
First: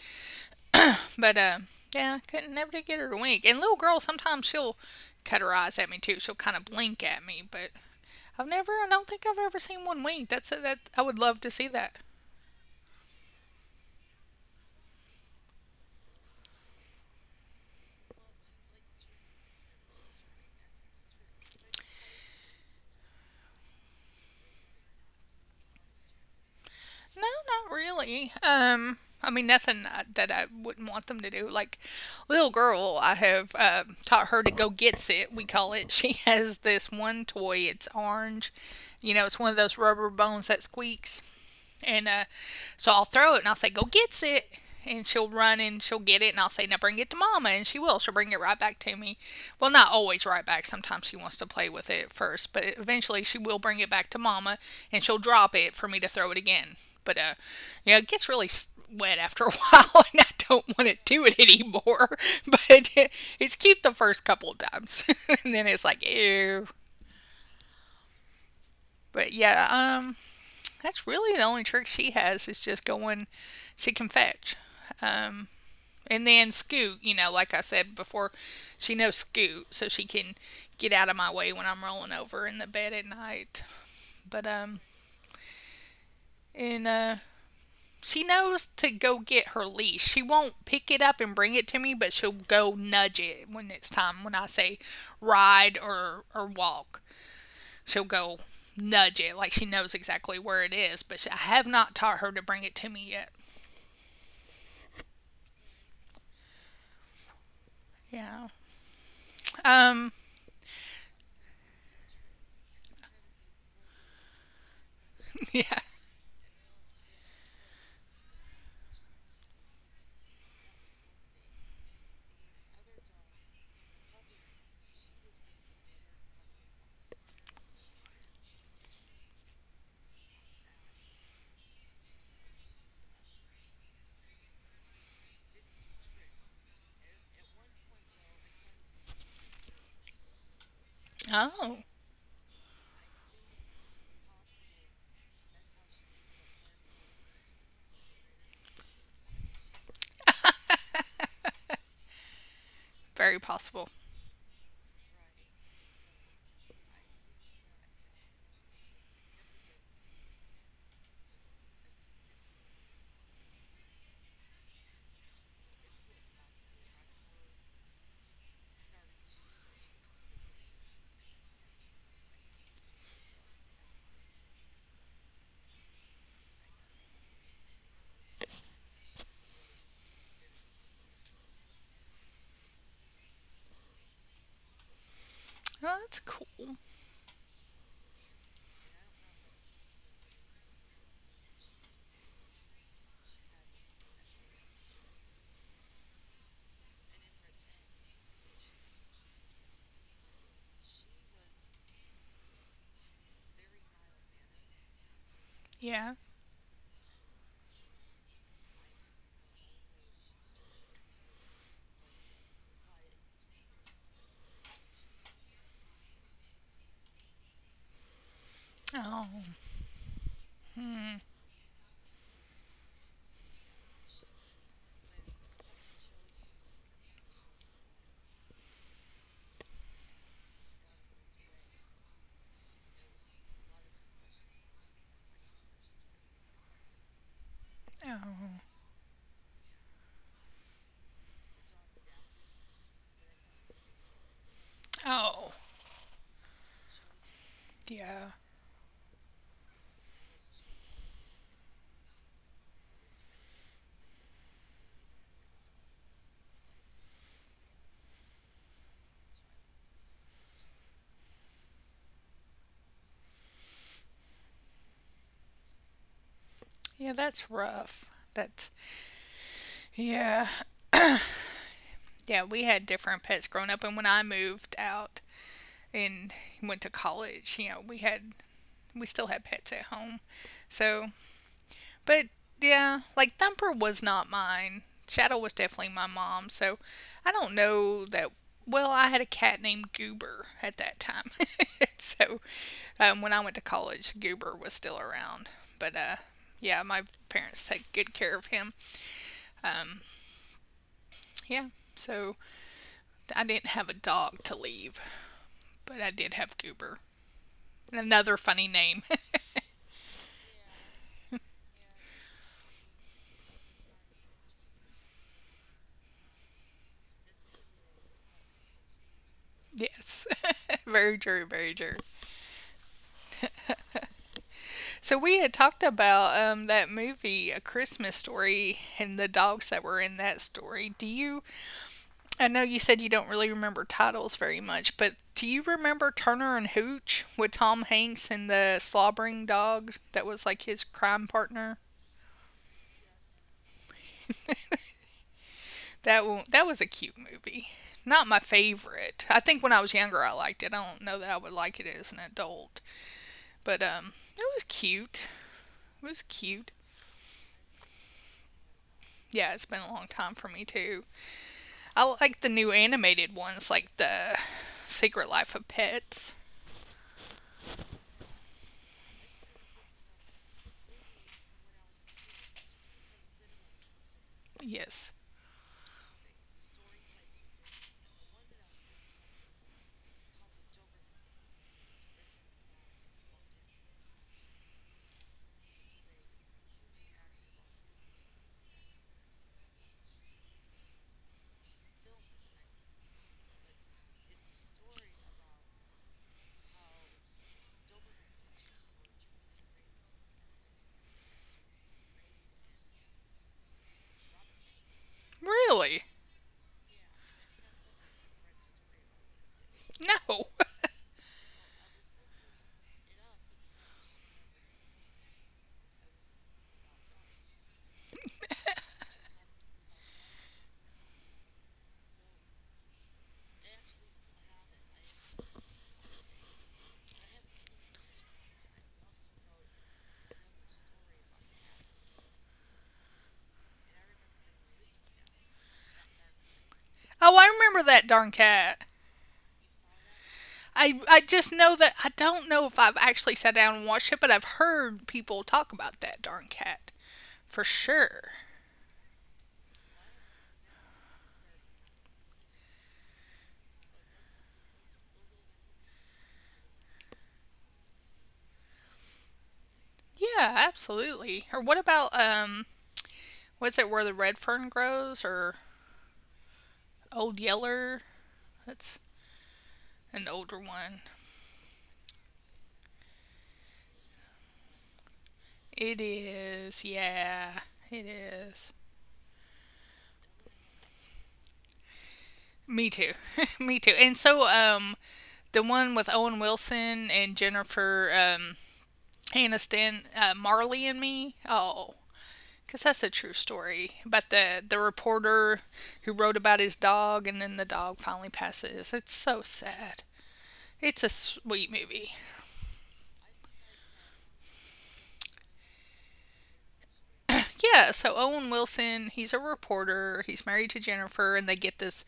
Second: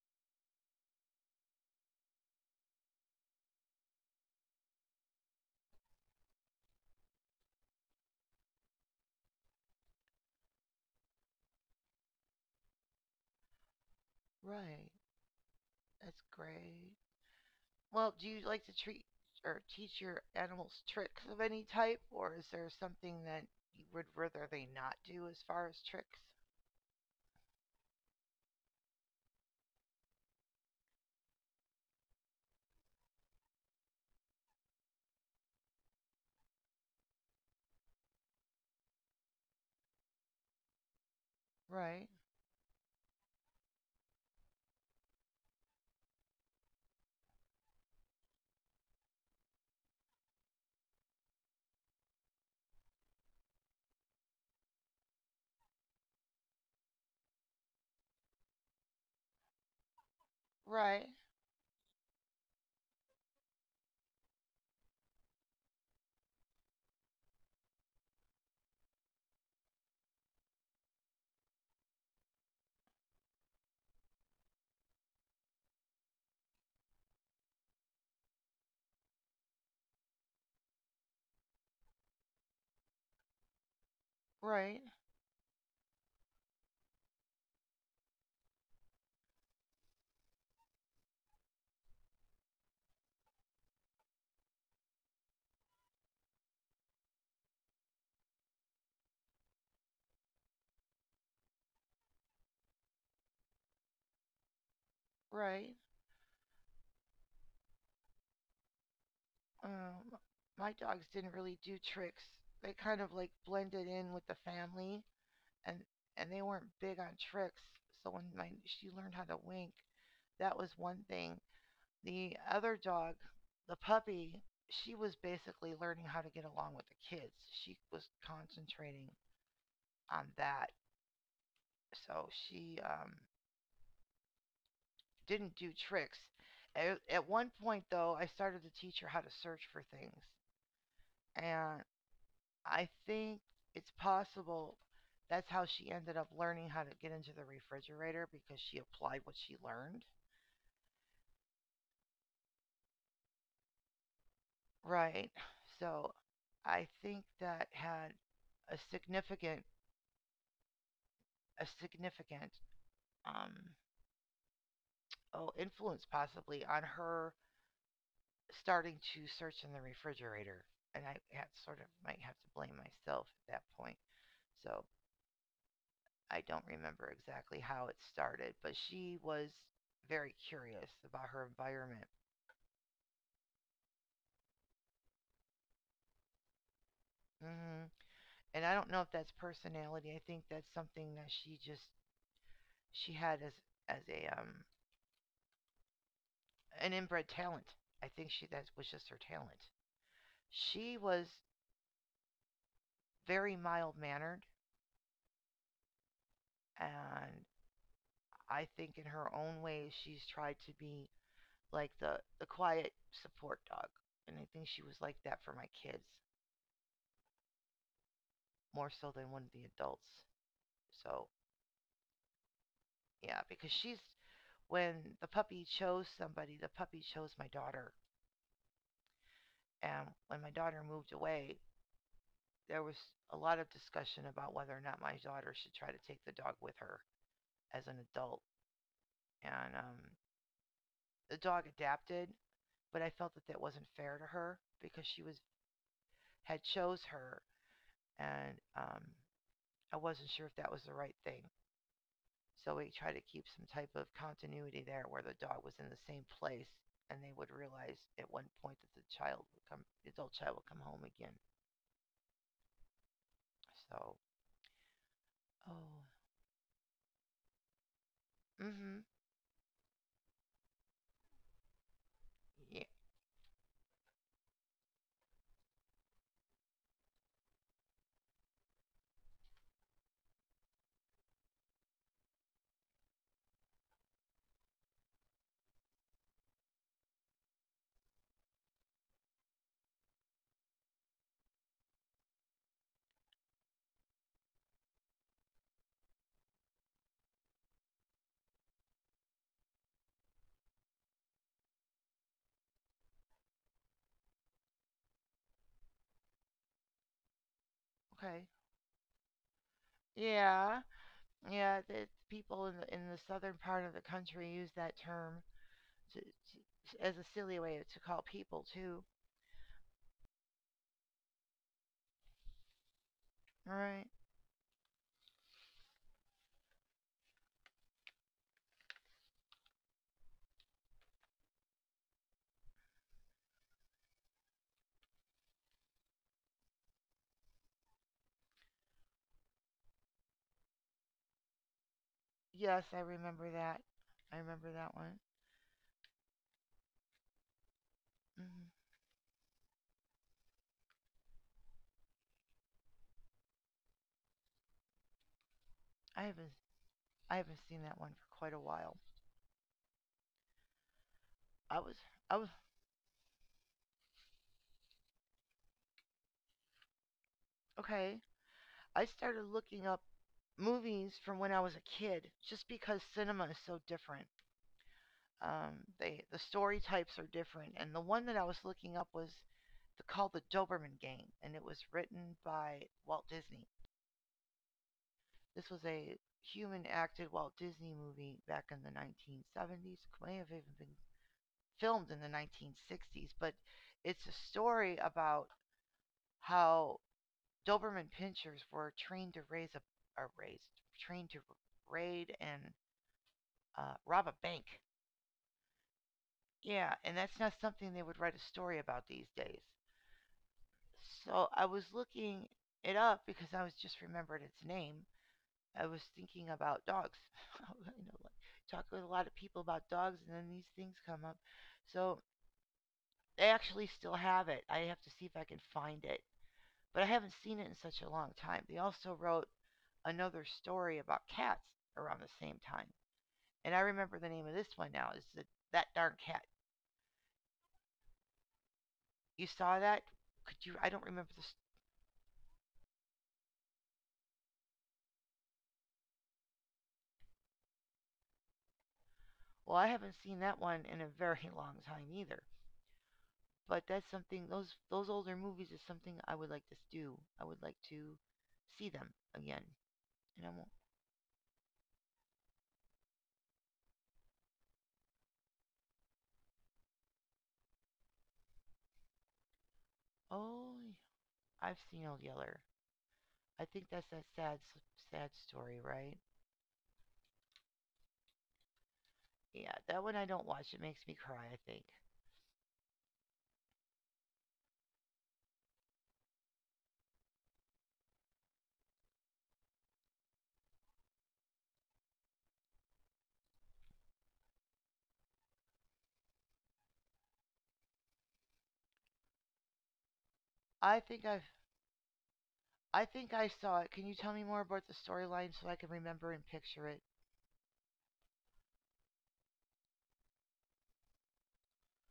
A: But yeah, couldn't never get her to wink. And little girl, sometimes she'll cut her eyes at me too. She'll kind of blink at me, but I've never. I don't think I've ever seen one wink. That's a, that. I would love to see that.
B: Right. That's great. Well, do you like to treat or teach your animals tricks of any type, or is there something that you would rather they not do as far as tricks?
A: No, not really. I mean, nothing that I wouldn't want them to do. Like, little girl, I have taught her to go gets it. We call it. She has this one toy. It's orange. It's one of those rubber bones that squeaks.
B: Right.
A: And so I'll throw it and I'll say, go gets it. And she'll run and she'll get it. And I'll say, now bring it to mama. And she will. She'll bring it right back to me. Well, not always right back. Sometimes she wants to play with it first. But eventually she will bring it back to mama and she'll drop it for me to throw it again. But, it gets really wet after a while and I don't want to
B: Right.
A: do it anymore. But it's cute the first couple of times. And then it's like, ew. But yeah, that's really the only trick she has is just going. She can fetch, um, and then scoot. Like I said before, she knows scoot, so she can get out of my way when I'm rolling over in the bed at night. But
B: Right.
A: and She knows to go get her leash. She won't pick it up and bring it to me, but she'll go nudge it when it's time. When I say ride or walk, she'll go nudge it like she knows exactly where it is. I have not taught her to bring it to me yet.
B: Right.
A: Yeah.
B: Um,
A: Um,
B: my dogs didn't really do tricks. They kind of like blended in with the family. and
A: yeah.
B: and they weren't big on tricks. So when my, she learned how to wink, that was one thing. The other dog, the puppy, she was basically learning how to get along with the kids. She was concentrating on that, so she didn't do tricks. At one point, though, I started to teach her how to search for things,
A: Oh,
B: and I think it's possible that's how she ended up learning how to get into the refrigerator because she applied what she learned.
A: very possible.
B: Right. So I think that had a significant a significant um oh influence possibly on her starting to search in the refrigerator. And I had sort of might have to blame myself at that point. So I don't remember exactly how it started, but she was very curious about her environment.
A: Oh, that's cool.
B: Hmm. And I don't know if that's personality. I think that's something that she just she had as a an inbred talent. I think she that was just her talent. She was very mild mannered,
A: Yeah.
B: and I think in her own way she's tried to be like the quiet support dog, and I think she was like that for my kids more so
A: Oh.
B: than one of the adults.
A: Hmm.
B: So yeah, because she's when the puppy chose somebody, the puppy chose my daughter, and when my daughter moved away, there was a lot of discussion about whether or not my daughter should try to take the dog with her as an adult
A: Oh.
B: and the dog adapted, but I felt that that wasn't fair to her because she was
A: Oh.
B: had chose her,
A: Yeah.
B: and I wasn't sure if that was the right thing. So we tried to keep some type of continuity there where the dog was in the same place, and they would realize at one point that the child would come, the adult child would come home again. So, oh,
A: Yeah, that's rough. That's
B: mm-hmm,
A: yeah. Yeah, we
B: yeah,
A: had different pets growing up and when I moved out and went to college, we had we still had pets at home. So. But yeah, like Thumper was not mine. Shadow was definitely my mom. So I don't know that. Well, I had a cat named Goober at that time. So when I went to college, Goober was still around. But yeah, my parents take good care of him. Yeah. So I didn't have a dog to leave, but I did have Goober. Another
B: okay,
A: funny name.
B: yeah, yeah. The people in the southern part of the country use that term as a silly way to call people too.
A: Yes. Very true. Very true.
B: All right.
A: So we had talked about that movie, A Christmas Story, and the dogs that were in that story. Do you? I know you said you don't really remember titles very much, but do you remember Turner and Hooch with Tom Hanks and the slobbering dog that was like his crime partner?
B: Yes, I remember that. I remember that one.
A: That one, that was a cute movie. Not my
B: Hmm.
A: favorite. I think when I was younger, I liked it. I don't know that I would like it as an adult, but it was cute. It
B: I
A: was
B: haven't
A: cute.
B: I haven't seen that one for quite a while.
A: Yeah, it's been a long time for me too.
B: I was
A: I
B: I was
A: like the new animated ones, like the Secret Life of Pets.
B: Okay. I started looking up movies from when I was a kid just because cinema is so different.
A: Yes.
B: They the story types are different, and the one that I was looking up was called the Doberman Gang, and it was written by Walt Disney. This was a human acted Walt Disney movie back in the 1970s. It may have even been filmed in the 1960s, but it's a story about how Doberman Pinschers were trained to raise a, or raised, trained to raid and rob a bank.
A: Really?
B: Yeah, and that's not something they would write a story about these days.
A: No.
B: So I was looking it up because I was just remembered its name. I was thinking about dogs. You know, like, talk with a lot of people about dogs, and then these things come up. So I actually still have it. I have to see if I can find it, but I haven't seen it in such a long time. They also wrote another story about cats around the same time, and I remember the name of this one now. Is that that darn cat?
A: Oh, I remember that darn cat.
B: You saw that? Could you? I
A: I,
B: don't
A: I
B: remember this.
A: just know that I don't know if I've actually sat down and watched it, but I've heard people talk about that darn cat for sure.
B: Well, I haven't seen that one in a very long time either. But that's something those older movies is something I would like to do. I would like to see them again. And
A: Yeah,
B: I'm
A: absolutely. Or what about what's it where the red fern grows or Old Yeller? That's an older
B: Oh,
A: one.
B: yeah, I've seen Old Yeller. I think that's that sad sad story,
A: It
B: right?
A: is. Yeah, it is.
B: Yeah, that one I don't watch. It makes me cry. I think.
A: Me too. Me too. And so the one with Owen Wilson and Jennifer Aniston, Marley and Me. Oh, cuz that's a true story about the reporter who wrote about his dog and then the dog finally passes. It's so sad.
B: I
A: It's a
B: think I've
A: sweet movie.
B: I think I saw it. Can you tell me more about the storyline so I can remember and picture it?
A: Yeah, so Owen Wilson, he's a reporter. He's married to Jennifer, and they get this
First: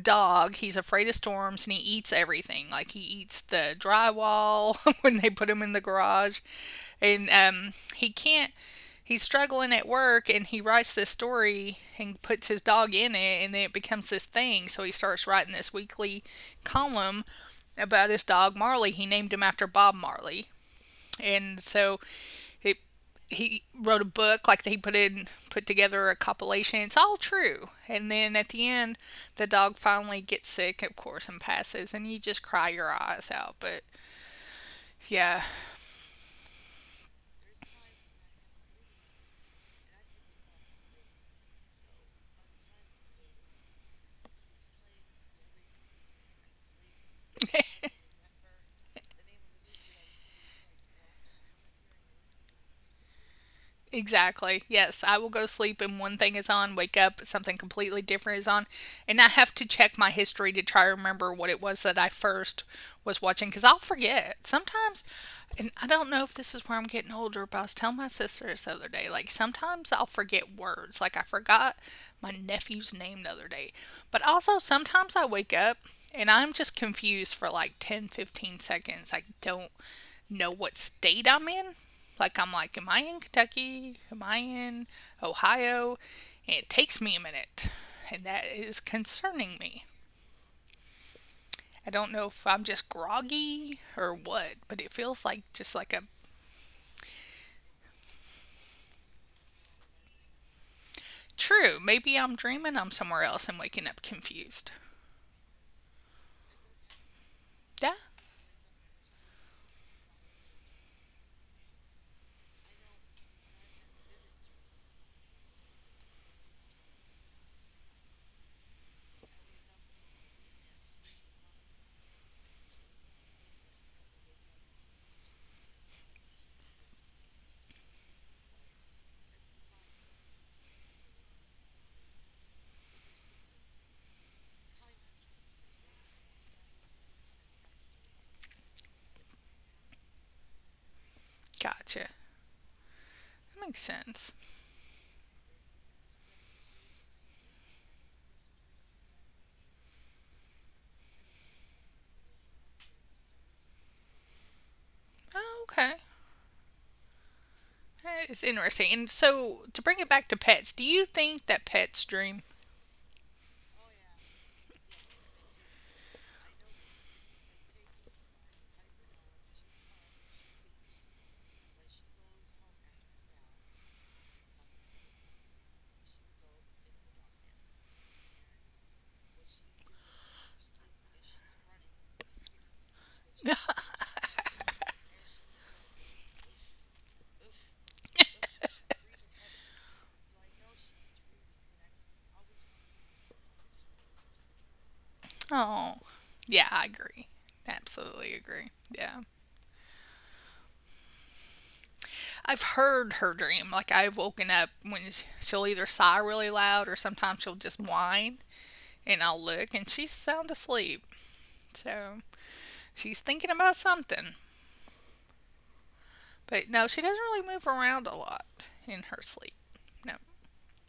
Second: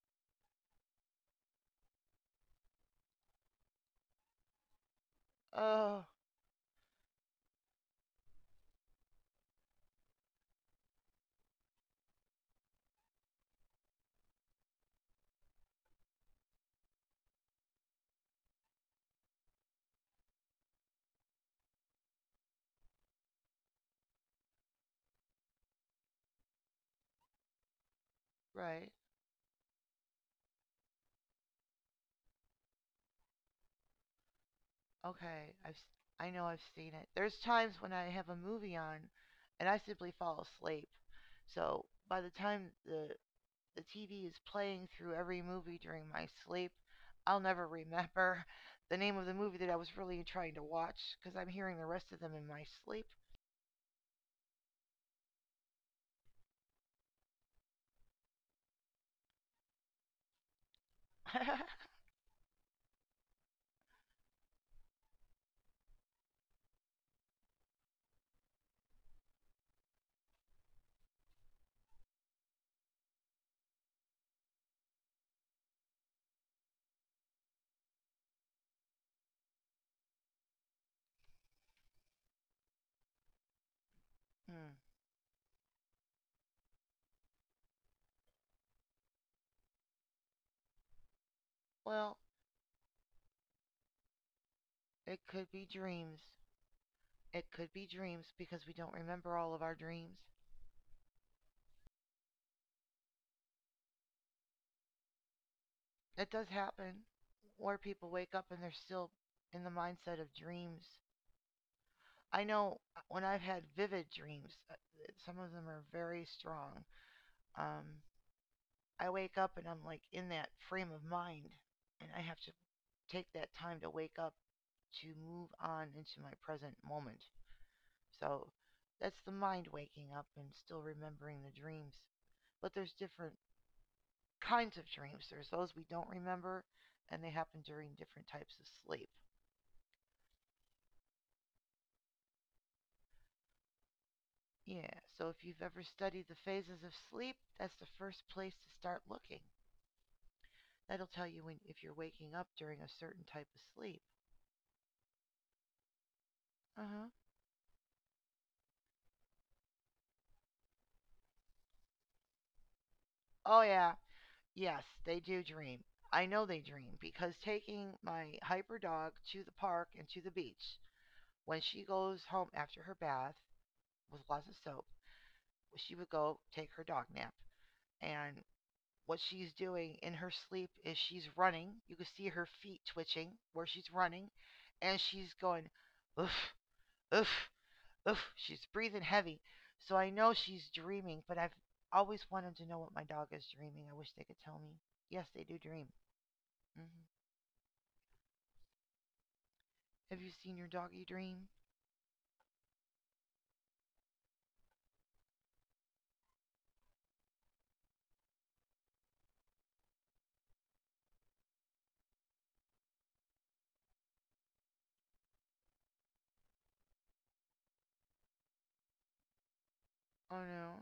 A: dog. He's afraid of storms, and he eats everything. Like he eats the drywall when they put him in the
B: Oh,
A: garage, and he can't. He's struggling at work, and he writes this story and puts his dog in it, and then it becomes this thing. So he starts writing this weekly column about his dog Marley. He named him after Bob Marley. And so he he wrote a book like he put together a compilation. It's all true. And then at the
B: right.
A: end, the dog finally gets sick, of course, and passes, and you just cry your eyes out. But yeah.
B: Okay. I've s- I have I know I've seen it. There's times when I have a movie on and I simply fall asleep. So by the time the TV is playing through every movie during my sleep. I'll never remember the name of the movie that I was really trying to watch because I'm hearing the rest of them in my sleep.
A: Exactly. Yes, I will go sleep and one thing is on, wake up, something completely different is on, and I have to check my history to try to remember what
B: Hmm.
A: it was that I first was watching because I'll forget. Sometimes, and I don't know if this is where I'm getting older, but I was telling my sister this other day, like sometimes I'll forget words. Like I forgot my nephew's name the other day, but also sometimes I wake up and I'm just confused for like 10, 15 seconds. I don't know what state I'm in. Like I'm like, am I in Kentucky? Am I in Ohio? And it takes me a minute, and that is concerning me. I don't
B: Well,
A: know if I'm just groggy or what, but it
B: it
A: feels like
B: could be
A: just like a.
B: dreams. It could be dreams because we don't remember all of our dreams.
A: True. Maybe I'm dreaming I'm somewhere else and waking up confused.
B: It does happen where
A: Yeah,
B: people wake up and they're still in the mindset of dreams. I know when I've had vivid dreams, some of them are very strong. Um, I wake up and I'm like in that frame of mind and I have to take that time to wake up to move on into my present moment. So that's the mind waking up and still remembering the dreams. But there's different kinds of dreams. There's those we don't remember and they happen during different types of sleep.
A: gotcha. That makes sense.
B: Yeah, so if you've ever studied the phases of sleep, that's the first place to start looking. That'll tell you when if you're waking up during a certain type of sleep.
A: Oh, okay.
B: Uh-huh.
A: That is interesting. And so to bring it back to pets, do you think that pets dream?
B: Oh yeah, yes, they do dream. I know they dream because taking my hyper dog to the park and to the beach, when she goes home after her bath with lots of soap, she would go take her dog nap. And what she's doing in her sleep is she's running. You can see her feet twitching where she's running, and she's going, oof, oof, oof. She's breathing heavy. So I know she's dreaming, but I've always wanted to know what my dog is dreaming. I wish they could tell me. Yes, they do dream.
A: Oh, yeah, I
B: hmm
A: agree. Absolutely agree. Yeah.
B: Have you seen your doggy dream?
A: I've heard her dream. Like I've woken up when she'll either sigh really loud or sometimes she'll just whine, and I'll look and she's sound asleep. So she's thinking about something. But no, she doesn't really move around a lot in her sleep. No,
B: Oh no.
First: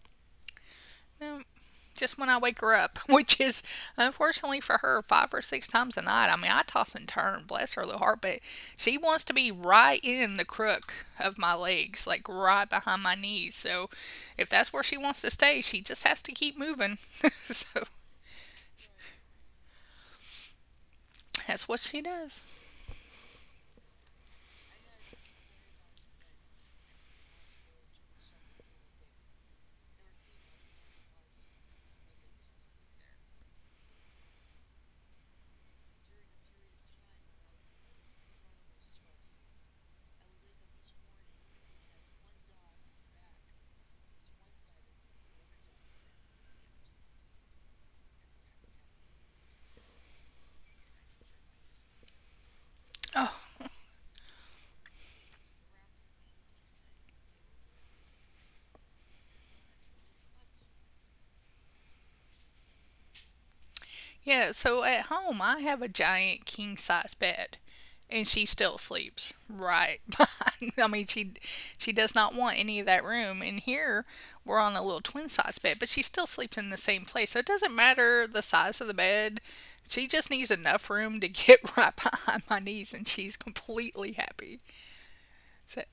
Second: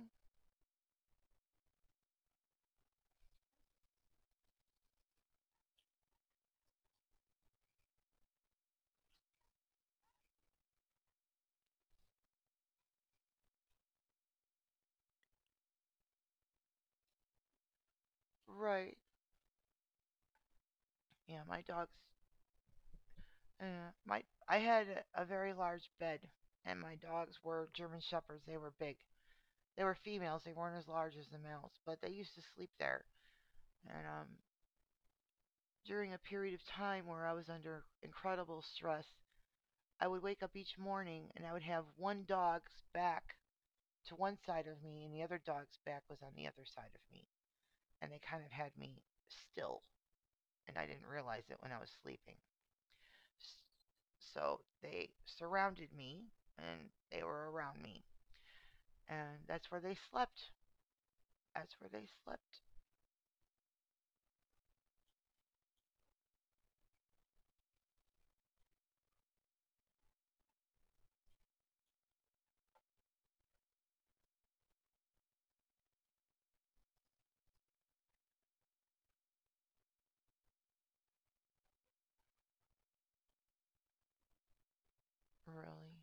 A: no. Just when I wake her up, which is unfortunately for her five or six times a night. I mean, I toss and turn, bless her little heart, but she wants to be right in the crook of my legs, like right behind my knees. So if that's where she wants to stay, she just has to keep moving. So
B: Right. Yeah, my
A: that's what
B: dogs.
A: she does.
B: My I had very large bed, and my dogs were German shepherds. They were big. They were females. They weren't as large as the males, but they used to sleep there. And during a period of time where I was under incredible stress, I would wake up each morning and I would have one dog's back to one side of me, and the other dog's back was on the other side of me, and they kind of had me still, and I didn't realize it when I was sleeping.
A: Oh.
B: So they surrounded me and they were around me. And that's where they slept. That's where they slept.
A: Yeah, so at home I have a giant king size bed and she still sleeps right behind. I mean, she does not want any of that room, and here we're on a little twin size bed, but she still sleeps in the same place. So it doesn't matter the size of the bed. She just needs enough room to get right behind my knees and she's completely happy. So
B: Really?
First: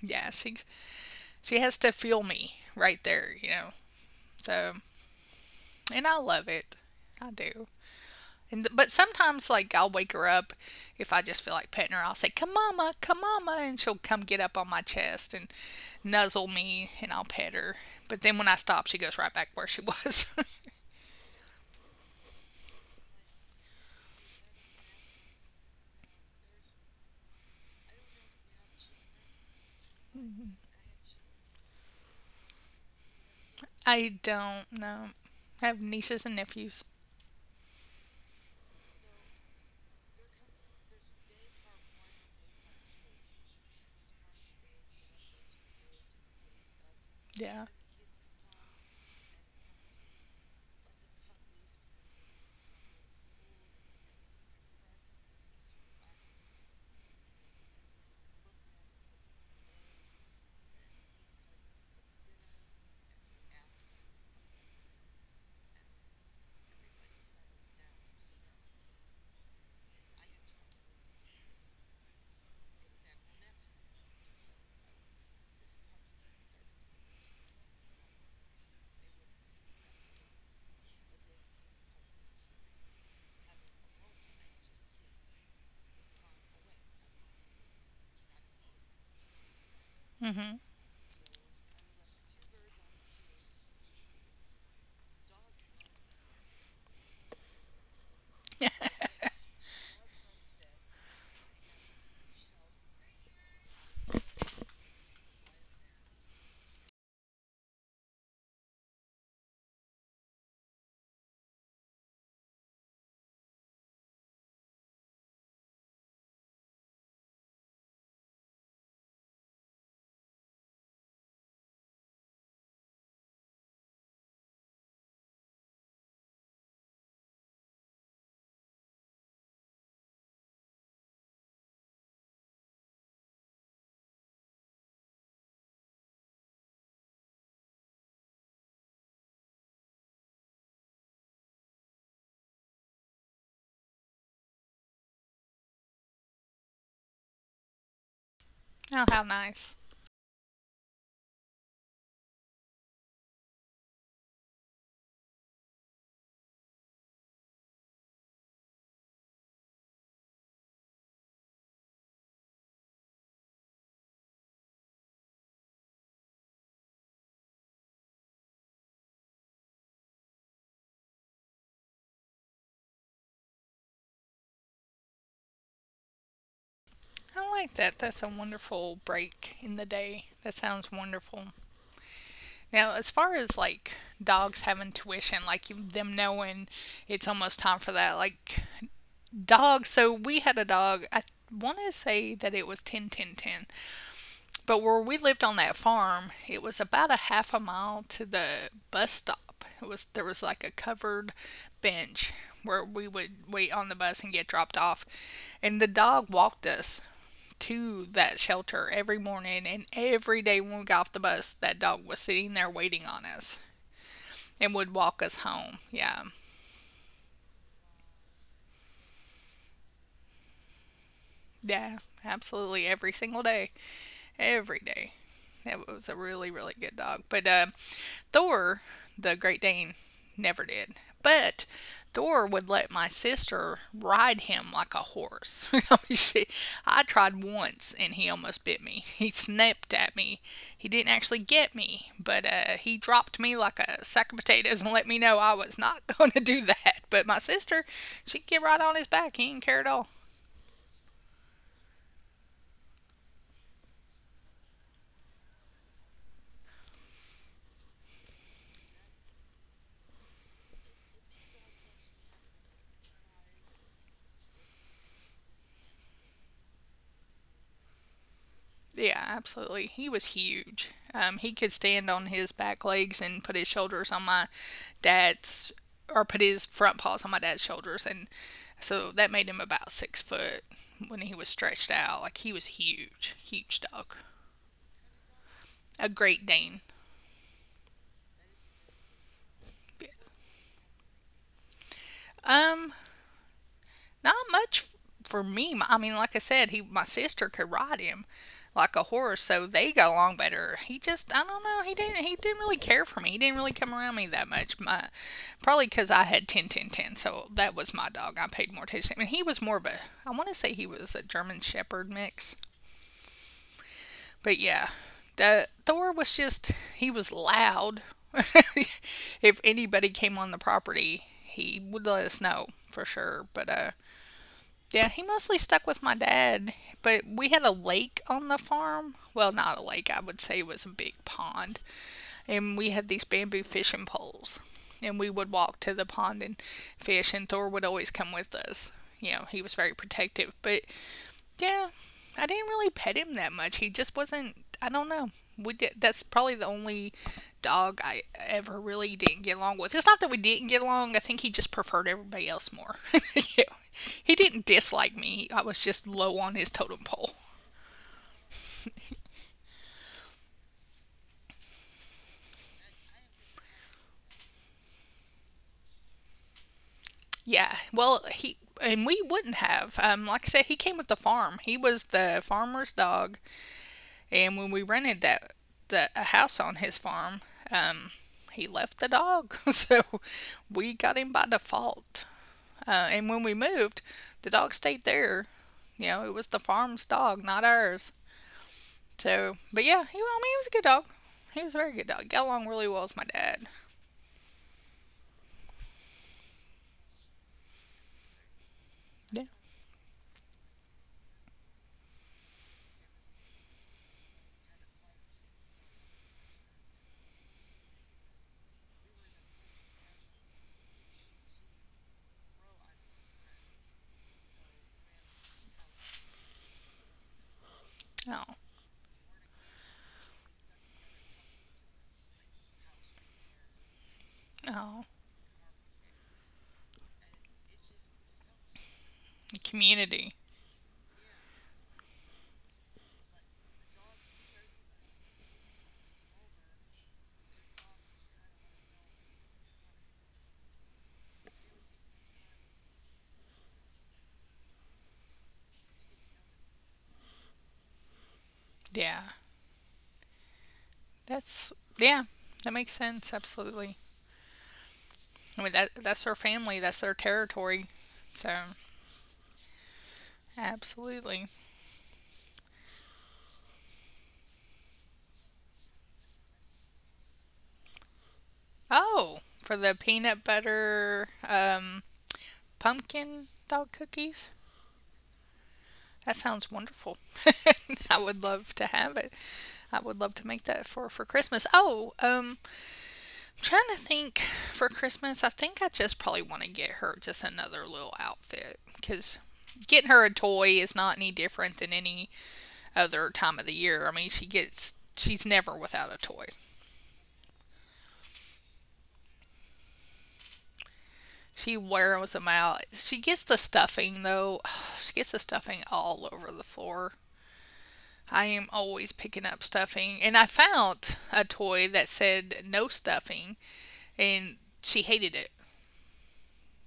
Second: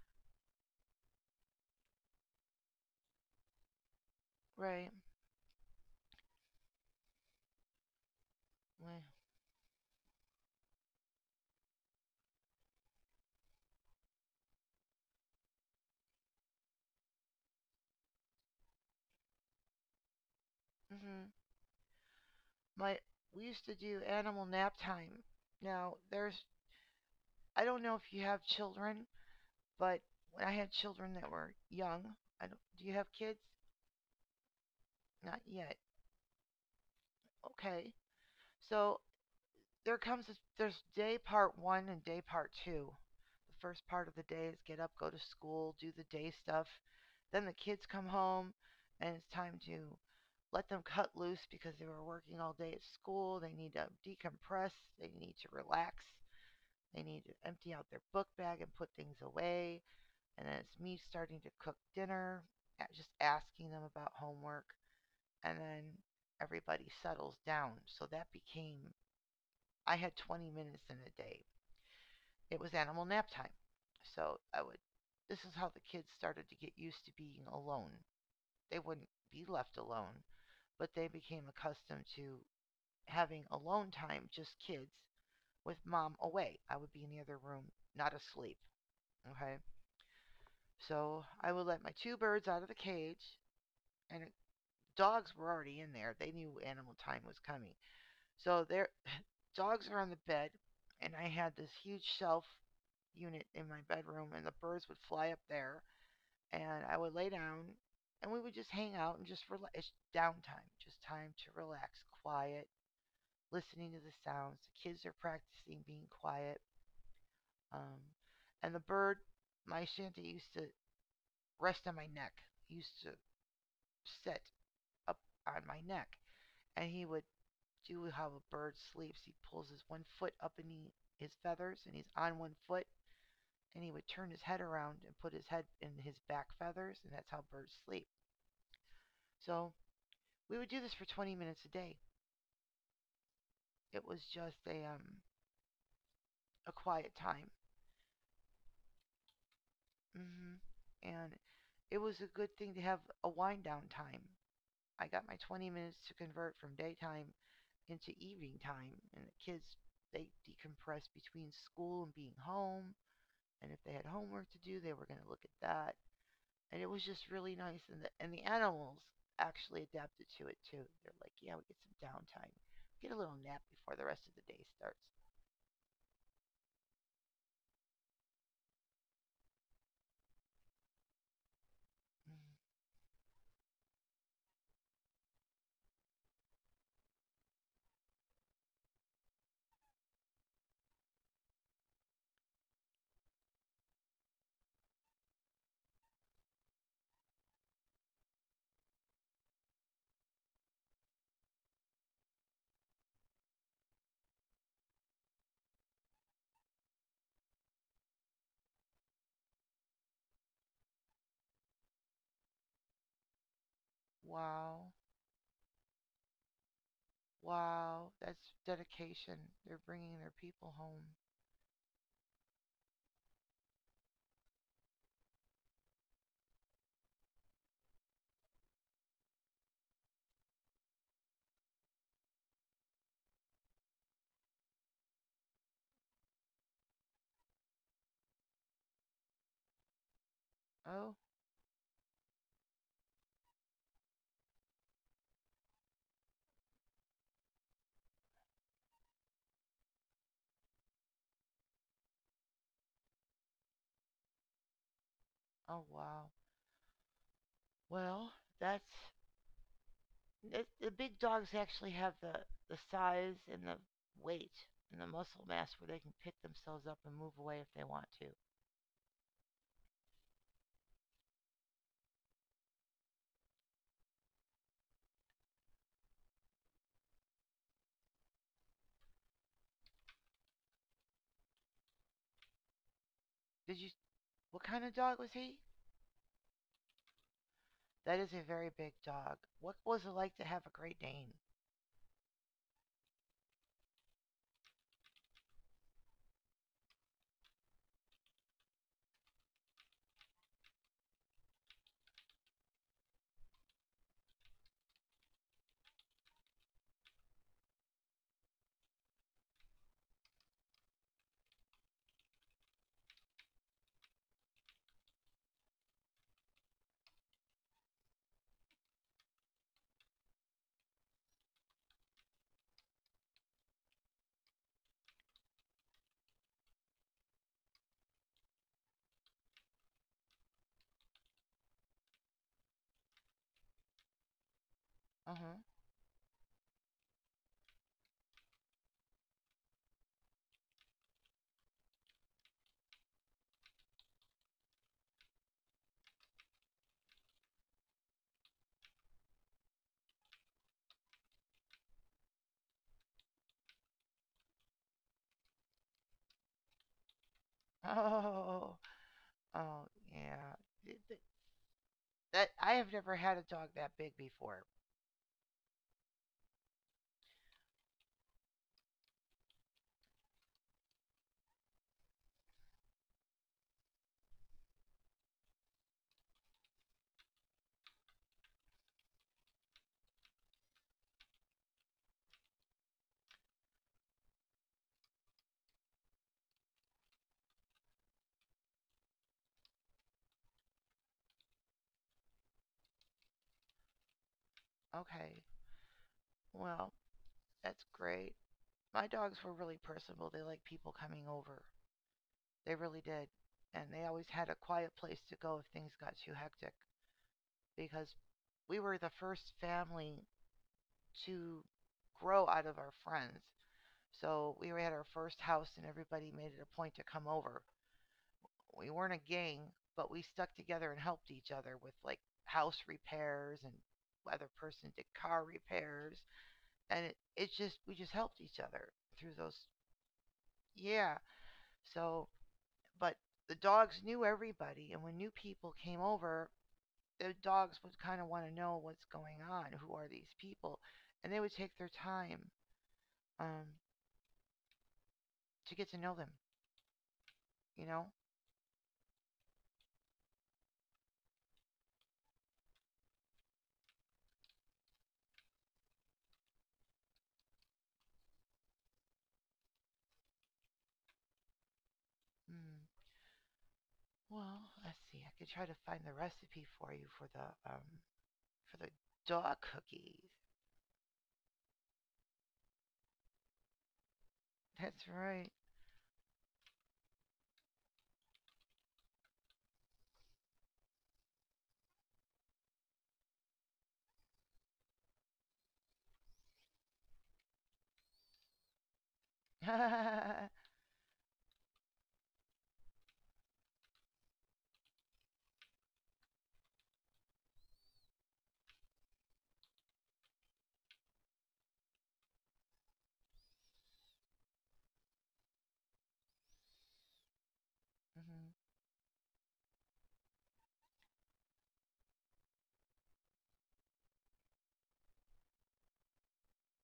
A: yeah, she has to feel me right there. So.
B: Right.
A: And I love it. I do. But sometimes like I'll wake her up if I just feel like petting her. I'll say, come, mama," and she'll come get up on my chest and nuzzle me, and I'll pet her. But then when I stop, she goes right back where she was.
B: Mm-hmm. But we used to do animal nap time. Now, I don't know if you have children, but when I had children that were young, I don't, do you have kids?
A: I don't know.
B: Not
A: I have
B: yet.
A: nieces and nephews.
B: Okay. So there's day part one and day part two. The first part of the day is get up, go to school, do the day stuff. Then the
A: Yeah.
B: kids come home, and it's time to let them cut loose because they were working all day at school. They need to decompress, they need to relax, they need to empty out their book bag and put things away. And then it's me starting to cook dinner, just asking them about homework. And then everybody settles down. So that became, I had 20 minutes in a day, it was animal nap time. So I would this is how the kids started to get used to being alone. They wouldn't be left alone, but they became accustomed to having alone time, just kids, with mom away. I would be in the other room, not asleep. Okay.
A: Mhm.
B: So I would let my two birds out of the cage, and dogs were already in there. They knew animal time was coming.
A: Yeah.
B: So their dogs are on the bed, and I had this huge shelf unit in my bedroom, and the birds would fly up there and I would lay down and we would just hang out and just relax. It's downtime, just time to relax, quiet, listening to the sounds. The kids are practicing being quiet. Um, and the bird, my Shanta used to rest on my neck, he used to sit up on my neck. And he would do how a bird sleeps. He pulls his one foot up in his feathers and he's on one foot. And he would turn his head around and put his head in his back feathers. And that's how birds sleep. So we would do this for 20 minutes a day. It was just a quiet time.
A: Oh, how nice.
B: hmm And it was a good thing to have a wind down time. I got my 20 minutes to convert from daytime into evening time, and the kids they decompressed between school and being home. And if they had homework to do, they were going to look at that. And it was just really nice. And the animals actually adapted to it too. They're like, yeah, we get some downtime, get a little nap before the rest of the day starts.
A: I like that. That's a wonderful break in the day. That sounds wonderful.
B: Mm,
A: Now, as far as like dogs having tuition, like them knowing it's almost time for that, like dogs. So we had a dog. I want to say that it was 10, 10, ten. But where we lived on that farm, it was about a half a mile to the bus stop. It was There was like a covered bench where we would wait on the bus and get dropped off. And the dog walked us to that shelter every morning, and every day when we got off the bus, that dog was sitting there waiting on us and would
B: Wow.
A: walk us home. Yeah.
B: Wow, that's dedication. They're bringing their people home.
A: Yeah, absolutely every single day. Every day. That was a really, really good dog. But Thor, the Great Dane, never did. But Thor would let my sister ride him like a horse. I mean, I tried once and he almost bit me. He snapped at me. He didn't
B: Oh,
A: actually get me, but he dropped me like a sack of potatoes and let me know I was not going to do that. But my sister, she'd get right on his back. He didn't care at all.
B: oh wow. Well, that's it, the big dogs actually have the size and the weight and the muscle mass where they can pick themselves up and move away if they want to.
A: Yeah, absolutely. He was huge. He could stand on his back legs and put his shoulders on my dad's, or put his front paws on my dad's shoulders, and so that made him about 6 foot when he was stretched out. Like he was huge, huge
B: Did you?
A: dog,
B: What kind of dog was he?
A: a Great Dane.
B: That is a very big dog. What was it like to have a Great Dane?
A: Um, Not much for me. I mean, like I said, he my sister could ride him like a horse, so they got along better. He just I don't know. He didn't really care for me. He didn't really come around me that much. My Probably because I had ten. So that was my dog. I paid more attention. I mean, he was more of a— I want to say he was a German Shepherd mix, but yeah, the Thor was just he was loud. If anybody came on the property, he would let us know for sure. But yeah, he mostly stuck with my dad, but we had a lake on the farm. Well, not a lake, I would say it was a big pond. And we had these bamboo fishing poles. And we
B: Uh
A: would
B: huh.
A: walk to the pond and fish, and Thor would always come with us. You know, he was very protective. But yeah, I didn't really pet him that much. He just wasn't. I don't know. We did. That's probably the only dog I ever really didn't get along with. It's not that we didn't get along. I think he just preferred everybody else more. Yeah. He didn't dislike me. I was just low on his totem pole.
B: Oh, oh yeah. That I have never had a dog that big before.
A: Yeah. Well, he and we wouldn't have. Like I said, he came with the farm. He was the farmer's dog. And when we rented that the a house on his farm, um, he left the dog, so we got him by default. And when we moved, the dog stayed there. You know, it was the farm's dog, not ours. So, but yeah, he, well, I mean, he was a good dog. He was a very good dog. Got along really well with my dad.
B: Okay. Well, that's great. My
A: Yeah.
B: dogs were really personable. They liked people coming over. They really did. And they always had a quiet place to go if things got too hectic. Because we were the first family to grow out of our friends. So we were at our first house and everybody made it a point to come over.
A: Oh,
B: We weren't a gang, but we stuck together and helped each other with like house repairs and other person
A: oh,
B: did car repairs and it just we just helped each other through those.
A: community.
B: Yeah. So but the dogs knew everybody, and when new people came over, the dogs would kind of want to know what's going on, who are these people, and they would take their time um, to get to know them, you know?
A: Yeah, that's yeah, that makes sense. Absolutely. I mean, that's their family. That's their territory. So, absolutely.
B: Mm. Well, let's see. I could try to find the recipe for you for the
A: Oh,
B: dog
A: for the
B: cookies.
A: peanut butter pumpkin dog cookies?
B: That's right.
A: That sounds wonderful. I would love to have it. I would love to make that for Christmas. Oh, trying to think. For Christmas, I think I just probably want to get her just another little outfit, because getting her a
B: hmm
A: toy is not any different than any other time of the year. I mean, she's never without a toy. She wears them out. She gets the stuffing, though. She gets the stuffing all over the floor. I am always picking up stuffing, and I found a toy that said no stuffing, and she hated it.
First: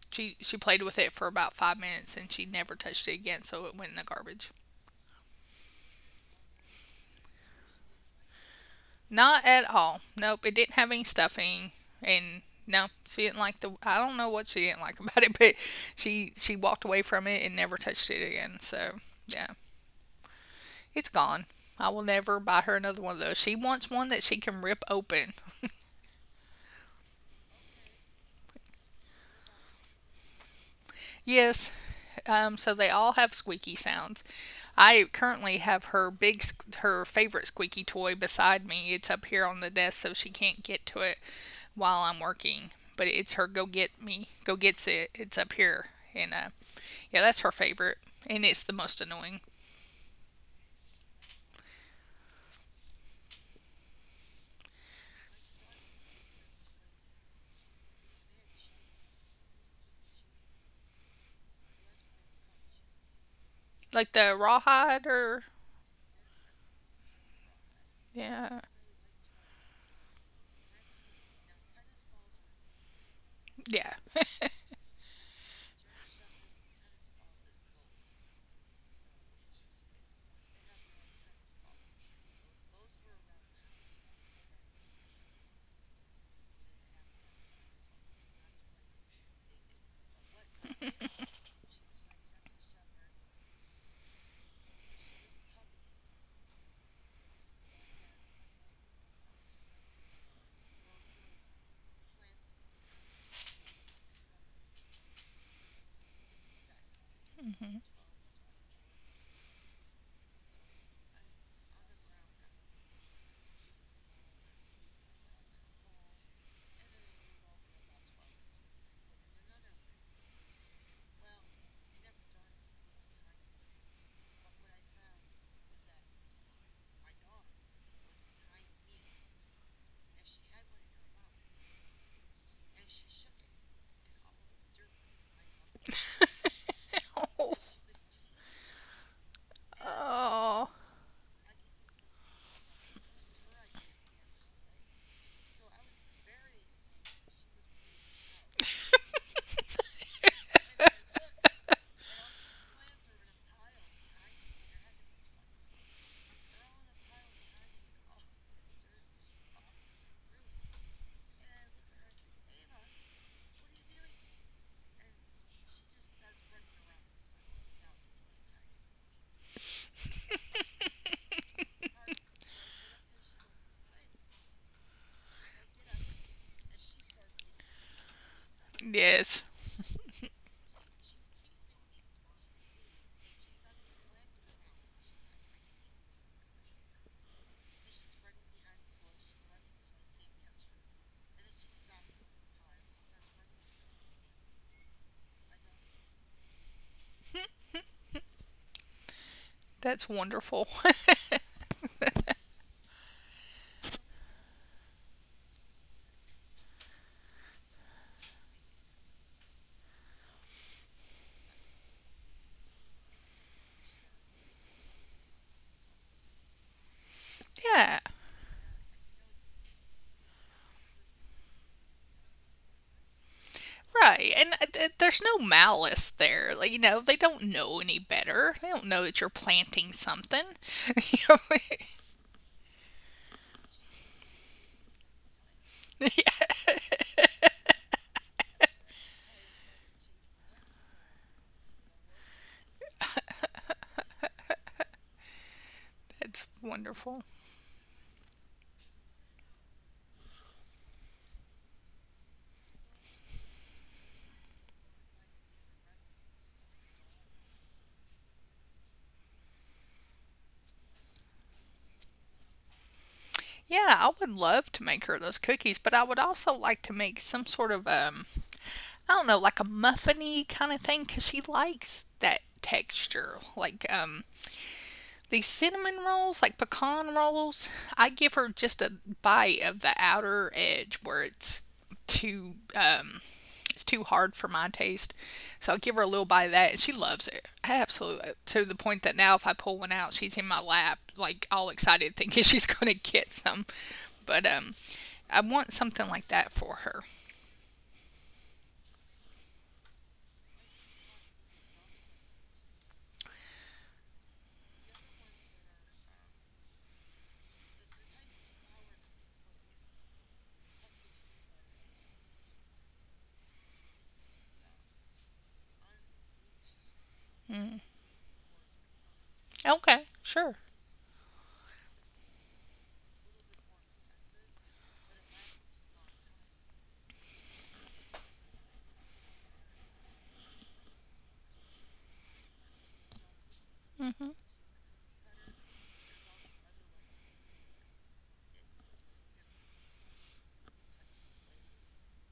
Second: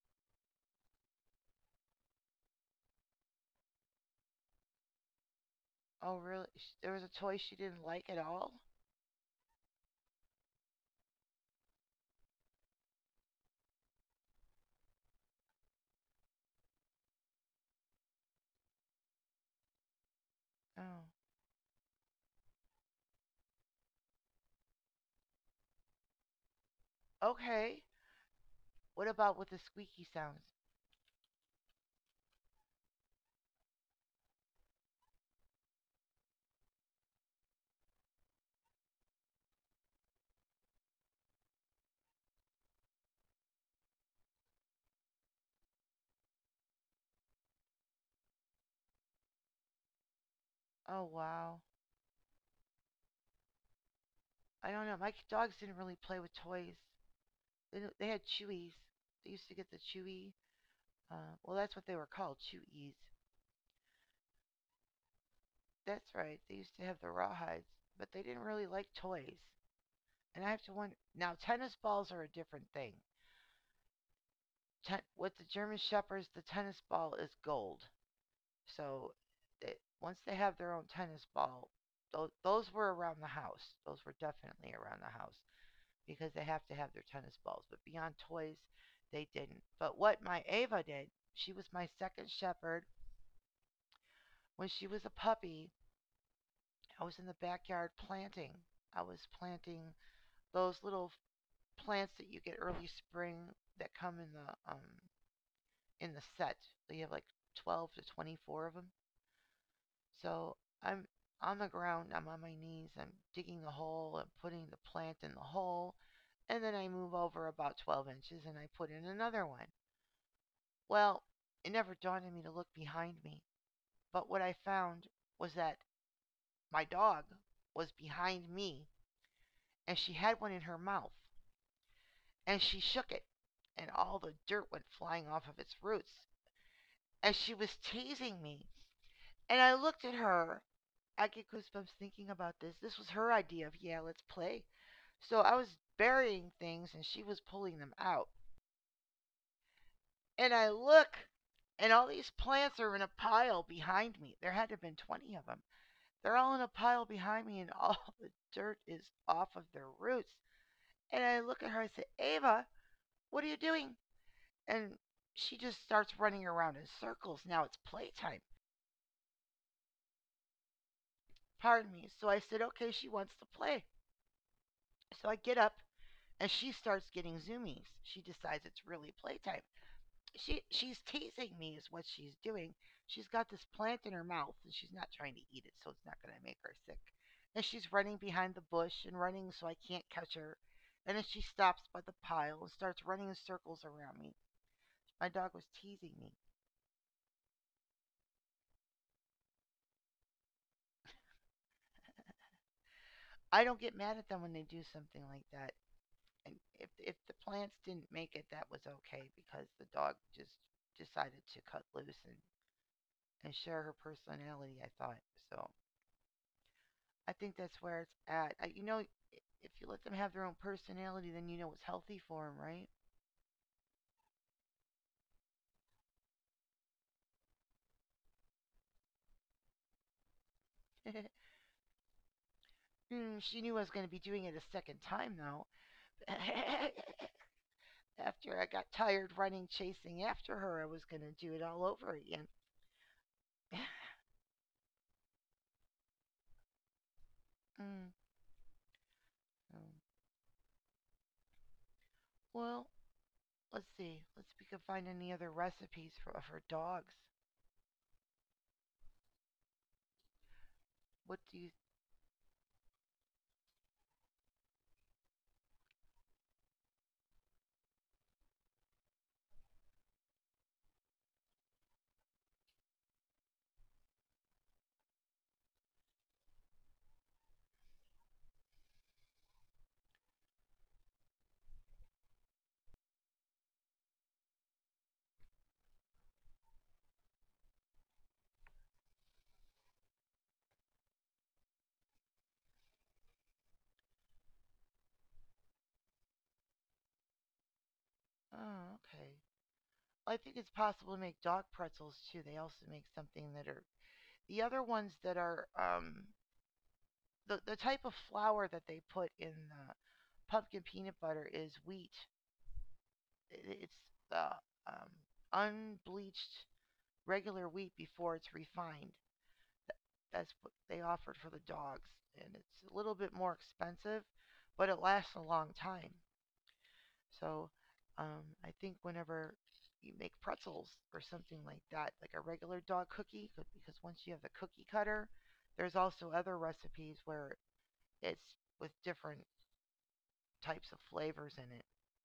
A: She played with it for about 5 minutes, and she never touched it again. So it went in the garbage.
B: Oh, really? There was a toy she didn't like at all?
A: Not at all. Nope. It didn't have any stuffing, and no, she didn't like the— I don't know what she didn't like about it, but she walked away from it and never touched it again. So yeah,
B: Oh.
A: it's gone. I will never buy her another one of those. She wants one that she can rip open.
B: Okay. What about with the squeaky sounds?
A: Yes, so they all have squeaky sounds. I currently have her big, her favorite squeaky toy beside me. It's up here on the desk, so she can't get to it while I'm working. But it's her go get me, go gets it. It's up here, and yeah, that's her favorite, and it's the most annoying.
B: Oh, wow. I don't know. My dogs didn't really play with toys. They had Chewies. They used to get the chewie. Well, that's what they were called, Chewies.
A: Like the rawhide, or
B: That's right. They used to have the rawhides, but they didn't
A: yeah,
B: really like toys. And I have to wonder now. Tennis balls are a different thing.
A: yeah.
B: With the German shepherds, the tennis ball is gold. So they, once they have their own tennis ball, those were around the house. Those were definitely around the house. Because they have to have their tennis balls. But beyond toys, they didn't. But what my Ava did, she was my second shepherd. When she was a puppy, I was in the backyard planting. I was planting those little plants that you get early spring that come in the set. You have like
A: Mm-hmm.
B: 12 to 24 of them. So I'm on the ground, I'm on my knees, I'm digging the hole and putting the plant in the hole, and then I move over about 12 inches and I put in another one. Well, it never dawned on me to look behind me, but what I found was that my dog was behind me, and she had one in her mouth, and she shook it, and all the dirt went flying off of its roots, and
A: Oh.
B: she was teasing me, and I looked at her.
A: Oh.
B: I get goosebumps thinking about this. This was her idea of, yeah, let's play. So I was burying things and she was pulling them out. And I look, and all these plants are in a pile behind me. There had to have been 20 of them. They're all in a pile behind me and all the dirt is off of their roots. And I look at her, I say, Ava, what are you doing? And she just starts running around in circles. Now it's playtime. Pardon me. So I said, okay, she wants to play. So I get up and she starts getting zoomies. She decides it's really
A: Yes.
B: playtime. She's teasing me is what she's doing. She's got this plant in her mouth and she's not trying to eat it, so it's not going to make her sick. And she's running behind the bush and running so I can't catch her. And then she stops by the pile and starts running in circles around me. My dog was teasing me.
A: That's wonderful.
B: I don't get mad at them when they do something like that. And if the plants didn't make it, that was okay because the dog just decided to cut loose and, share her personality, I thought. So I think that's
A: Yeah.
B: where it's at. If you let them have their own personality, then you know what's healthy for them, right?
A: Right. And there's no malice there. Like, you know, they don't know any better. They don't know that you're planting something. You know,
B: She knew I was going to be doing it a second time, though.
A: yeah,
B: after I got tired running, chasing after her, I was going to do it all over again.
A: that's wonderful.
B: mm. Well, let's see. Let's see if we can find any other recipes for dogs. What do you.
A: Yeah, I would love to make her those cookies, but I would also like to make some sort of I don't know, like a muffiny kind of thing, cuz she likes that texture. Like these cinnamon rolls, like pecan rolls, I give her just a bite of the outer edge where too um, it's too hard for my taste. So I give her a little bite of that, and she loves it absolutely, to the point that now if I pull one out, she's in my lap, like all excited, thinking she's going to get some. But I want something like that for her.
B: Oh, okay. I think it's possible to make dog pretzels too. They also make something that are the other ones that are the type of flour that they put in the pumpkin peanut butter is wheat. It's the um, unbleached regular wheat before it's refined.
A: Okay, sure.
B: That's what they offered for the dogs, and it's a little bit more expensive, but it lasts a long time. So I think whenever you make pretzels or something like that, like a regular dog cookie, because once
A: Mhm.
B: you have the cookie cutter, there's also other recipes where it's with different types of flavors in it.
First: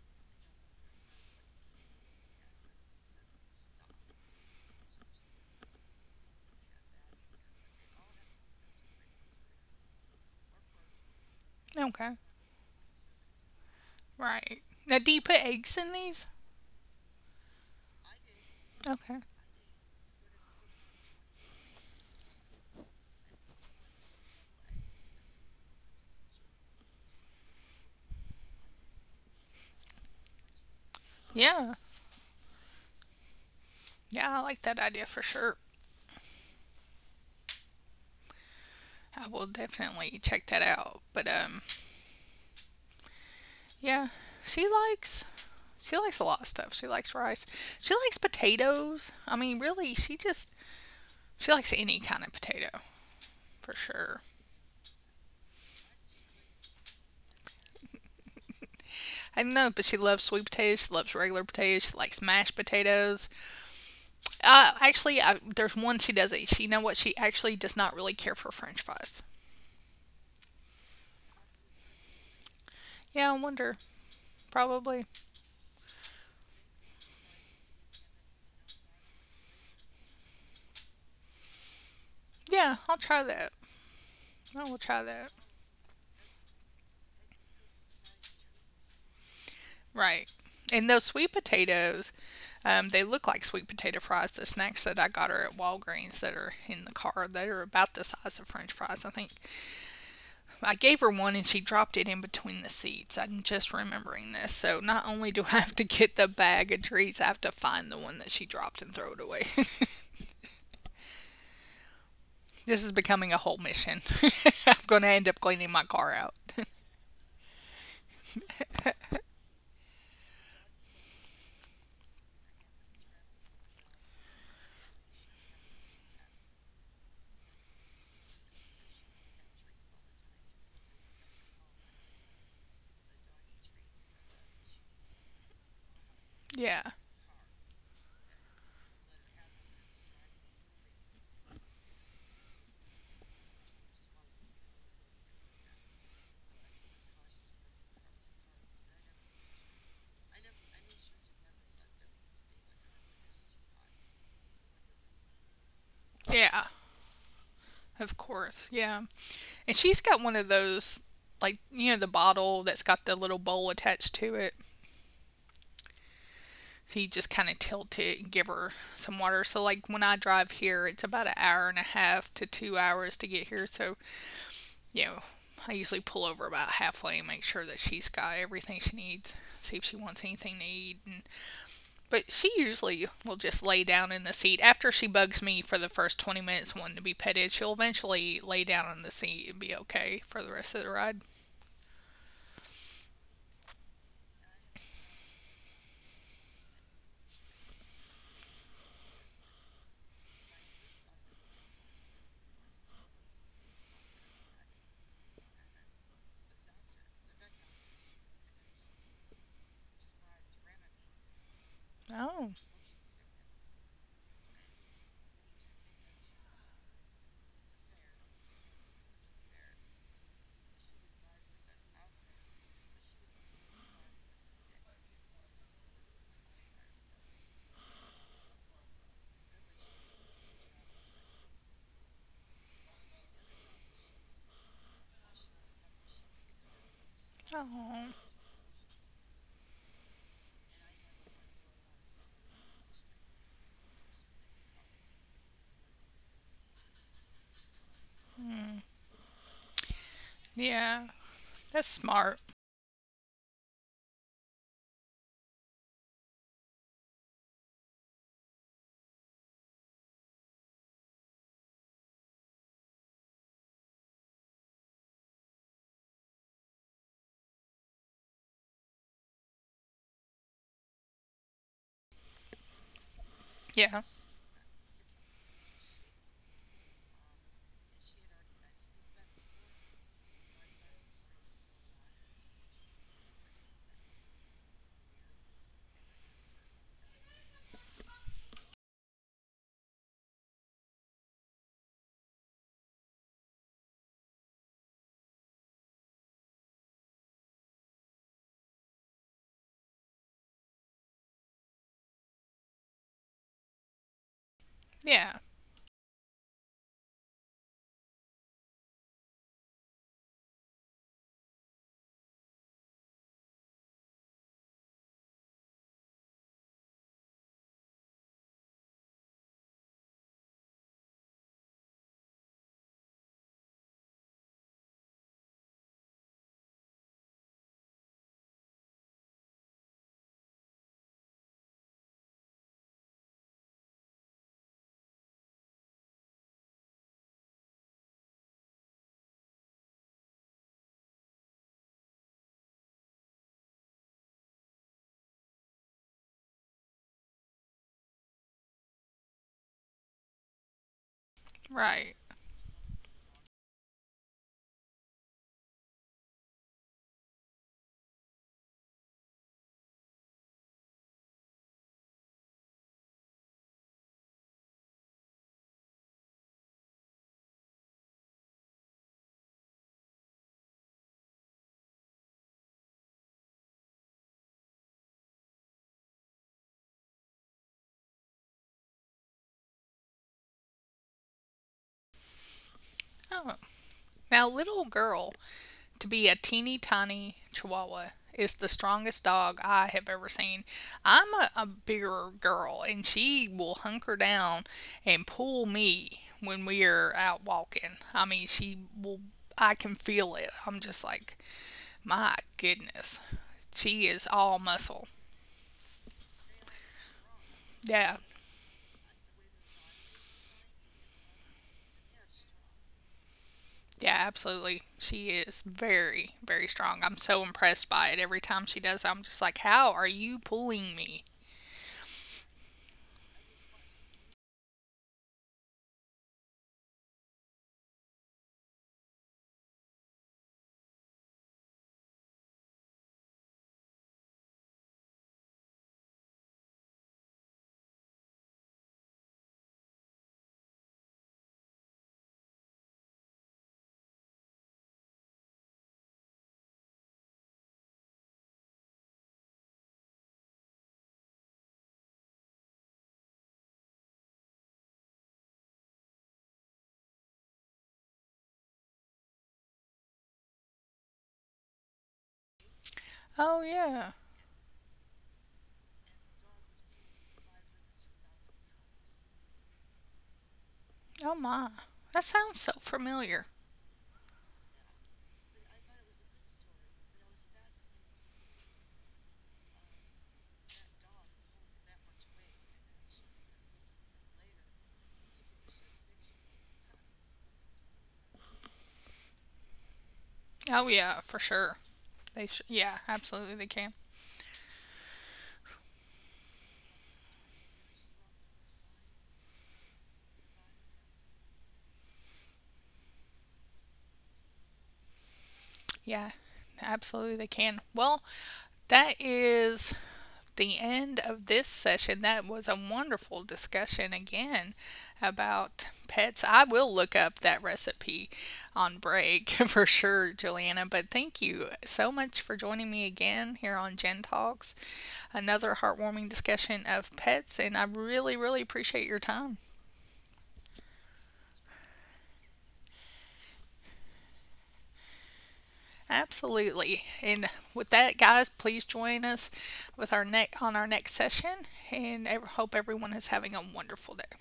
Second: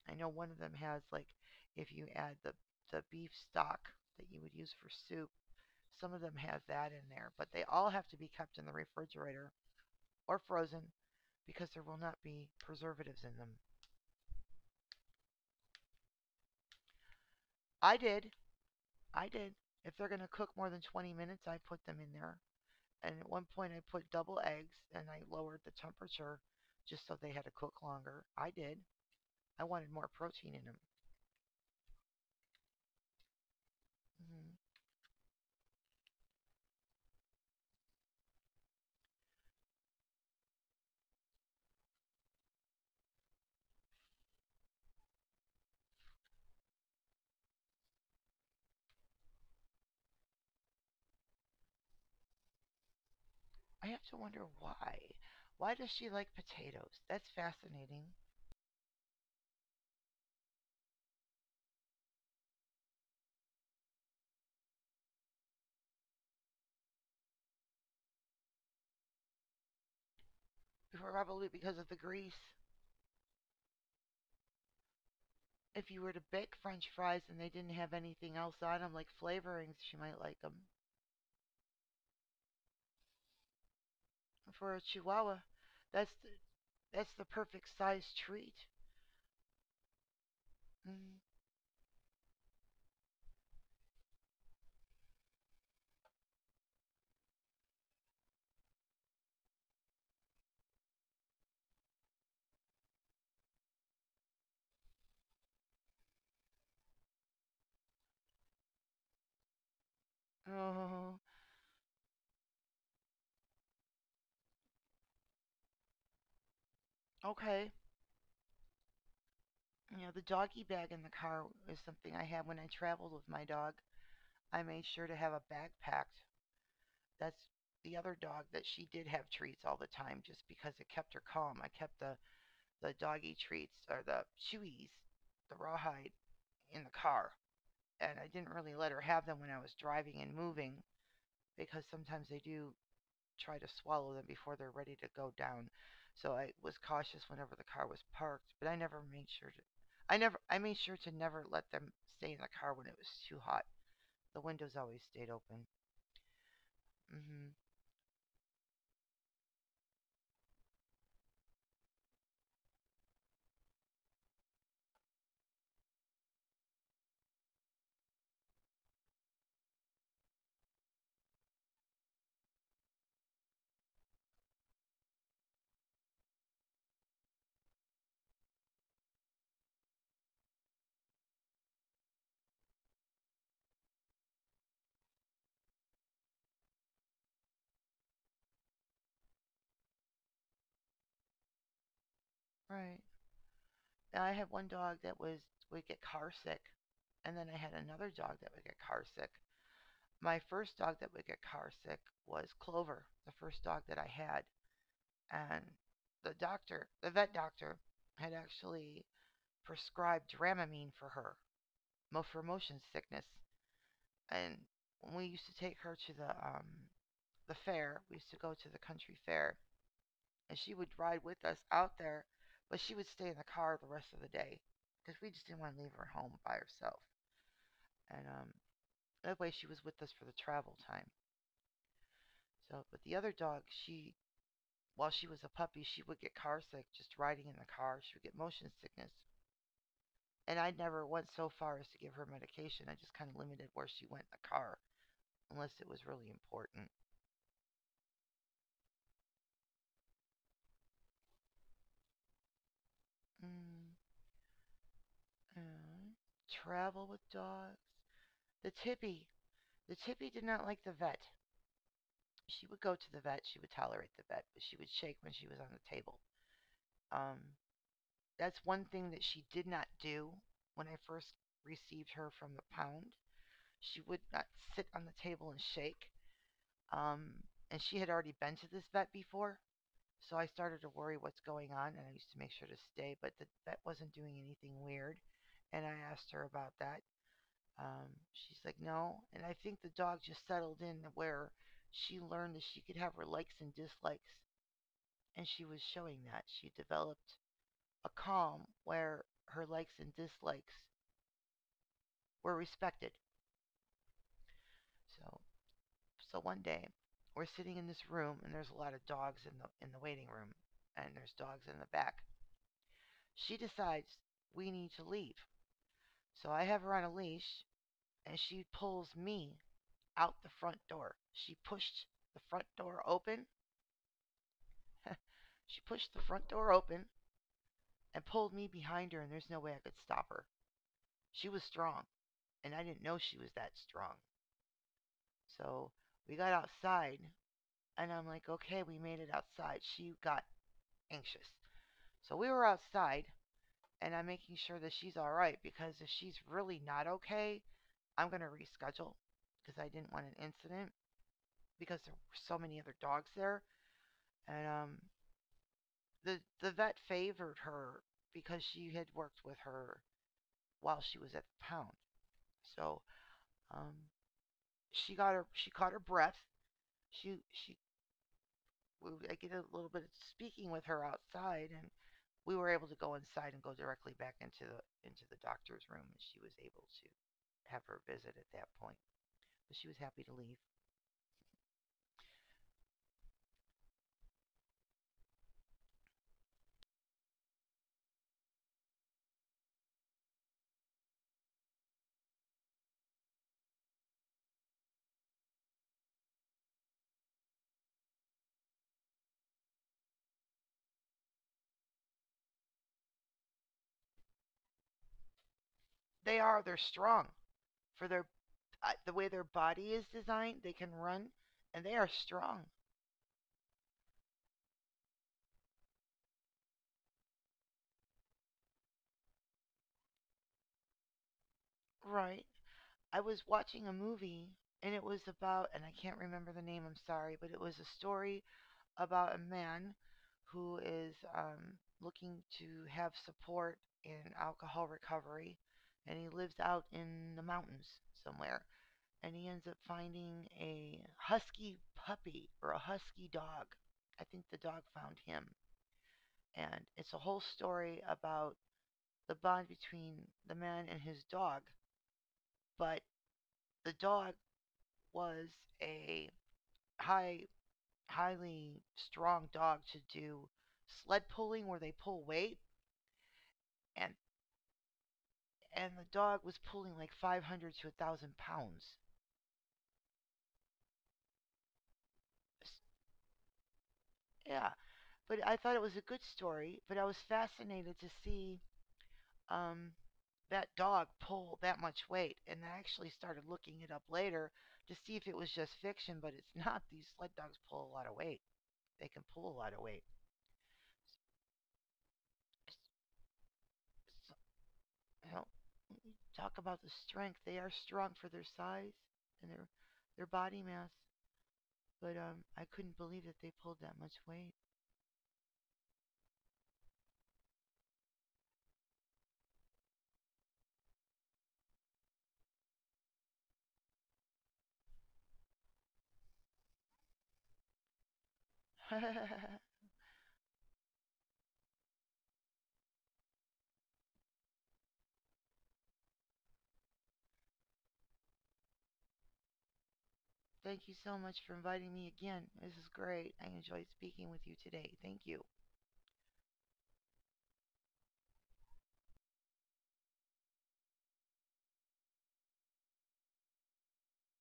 B: I know one of them has like if you add the beef stock that you would use for soup, some of them have that in there, but they all have to be kept in the refrigerator or frozen because there will
A: Okay,
B: not be preservatives in them.
A: right. Now, do you put eggs in these?
B: I did.
A: Okay.
B: I did. If they're going to cook more than 20 minutes, I put them in there. And at one point I put double eggs and I lowered the temperature just so they had to cook longer. I did. I wanted more protein in them.
A: Yeah, yeah, I
B: hmm
A: like that idea for sure. I will definitely check that out. But yeah, she likes she likes a lot of stuff. She likes rice. She likes potatoes. I mean, really, she likes any kind of potato for
B: I have to
A: sure.
B: wonder why. Why does she like potatoes? That's fascinating.
A: I don't know, but she loves sweet potatoes. She loves regular potatoes. She likes mashed potatoes. Actually, there's one she does eat. She You know what, she actually does not really care for French fries.
B: Probably because of the grease.
A: Yeah, I wonder. Probably.
B: If you were to bake French fries and they didn't have anything else on them, like flavorings, she might like them.
A: Yeah, I'll try that. I
B: For
A: will
B: a
A: try that.
B: Chihuahua, that's the, that's the perfect size treat.
A: Right. And those
B: Mm.
A: sweet potatoes, they look like sweet potato fries. The snacks that I got her at Walgreens that are in the car, they are about the size of French fries. I think I gave her one and she dropped it in between the seats. I'm just remembering this. So not only do I have to get the bag of treats, I have to find the one that she dropped and throw it away.
B: Oh,
A: This is becoming a whole mission. I'm going to end up cleaning my car out.
B: okay. You know, the doggy bag in the car is something I had when I traveled with my dog. I made sure to have a backpack. That's the other dog that she did have treats all the time just because it kept her calm. I kept the doggy treats or the chewies, the rawhide, in the
A: Yeah.
B: car. And I didn't really let her have them when I was driving and moving because sometimes they do try to swallow them before they're ready to go down. So I was cautious whenever the car was parked, but I made sure to never let them stay in the car when it was too hot. The windows always stayed open.
A: Yeah.
B: Mhm.
A: Of course. Yeah. And she's got one of those, like, you know, the bottle that's got the little bowl attached to it. So you just kind of tilt it and give her some water. So, like, when I drive here, it's about an hour and a half to 2 hours to get here. So, you know, I usually pull over about halfway and make sure that she's got everything she needs, see if she wants anything to eat. And, but she usually will just lay down in the seat. After she bugs me for the first 20 minutes wanting to be petted, she'll eventually lay down on the seat and be okay for the rest of the ride.
B: Right. And I had one dog that was would get car sick, and then I had another dog that would get car sick. My first dog that would get car sick was Clover, the first dog that I had. And the doctor, the vet doctor, had actually prescribed Dramamine for her for
A: Oh.
B: motion sickness. And when we used to take her to the fair, we used to go to the country fair, and she would ride with us out there, but she would stay in the car the rest of the day because we just didn't want to leave her home by herself. And that way, she was with us for the travel time. So, but the other dog, she while she was a puppy she would get carsick just riding in the car. She
A: Oh.
B: would get motion sickness. And I never went so far as to give her medication. I just kind of limited where she went in the car, unless it was really important.
A: Mm, yeah, that's smart.
B: Mm, mm. Travel with dogs. The tippy. The tippy did not like the vet. She would go to the vet. She would tolerate the vet, but she would shake when she was on the table. Um, that's one thing that she did not do when I first received her from the pound. She
A: Yeah,
B: would not sit on the table and shake. Um, and she had already been to this vet before, so I started to worry what's going on, and I used to make sure to stay, but the vet wasn't doing anything weird. And I asked her about that. She's like, no. And I think the dog just settled in where she learned that she could have her likes and dislikes, and she was showing that. She developed a calm where her likes and dislikes were respected. So
A: yeah,
B: So one day, we're sitting in this room, and there's a lot of dogs in the waiting room, and there's dogs in the back. She decides we need to leave. So I have her on a leash, and she pulls me out the front door. She pushed the front door open. She pushed the front door open and pulled me behind her, and there's no way I could stop her. She was strong, and I didn't know she was that strong. So we got outside, and I'm like, okay, we made it outside. She got anxious. So we were outside, and I'm making sure that she's all right because if she's really not okay, I'm going to reschedule because I didn't want an incident because there
A: right.
B: were so many other dogs there and the vet favored her because she had worked with her while she was at the pound. So, um she caught her breath. She I did a little bit of speaking with her outside and we were able to go inside and go directly back into the doctor's room and she was able to have her visit at that point. But she was happy to leave.
A: Oh. Now, little girl, to be a teeny tiny Chihuahua, is the strongest dog I have ever seen. I'm a bigger girl, and she will hunker down and pull me when we are out walking. I mean, she will. I can feel it. I'm just like, my goodness, she is all muscle.
B: They are. They're strong for
A: Yeah.
B: their the way their body is designed. They can run, and they are strong.
A: Yeah, absolutely. She is very, very strong. I'm so impressed by it. Every time she does, I'm just like, how are you pulling me?
B: Right. I was watching a movie, and I can't remember the name. I'm sorry, but it was a story about a man who is looking to have support in alcohol recovery, and he lives out in the mountains somewhere. And he ends up finding a husky puppy or a husky dog. I think the dog found him. And it's a whole story about the bond between the man and his dog. But the dog was a high, highly strong dog to do sled pulling where they pull weight.
A: Oh, yeah.
B: And, and the dog was pulling like 500 to 1,000 pounds.
A: Oh, my. That sounds so familiar.
B: Yeah. But I thought it was a good story. But I was fascinated to see um, that dog pull that much weight. And I actually started looking it up later to see if it was just fiction, but it's not. These sled dogs pull a lot of weight. They can pull a lot of weight.
A: Oh, yeah, for sure. Yeah, absolutely they can.
B: S- you know, talk about the strength. They are strong for their size and their body mass. But I couldn't believe that they pulled that much weight.
A: Yeah, absolutely they can. Well, that is the end of this session. That was a wonderful discussion again about pets. I will look up that recipe on break for sure, Juliana. But thank you so much for joining me again here on Gen Talks, another heartwarming discussion of pets. And I really, really appreciate your time.
B: Thank you so much for inviting me again. This is great. I enjoyed speaking with you today. Thank you.
A: Absolutely. And with that, guys, please join us with our next on our next session. And I hope everyone is having a wonderful day.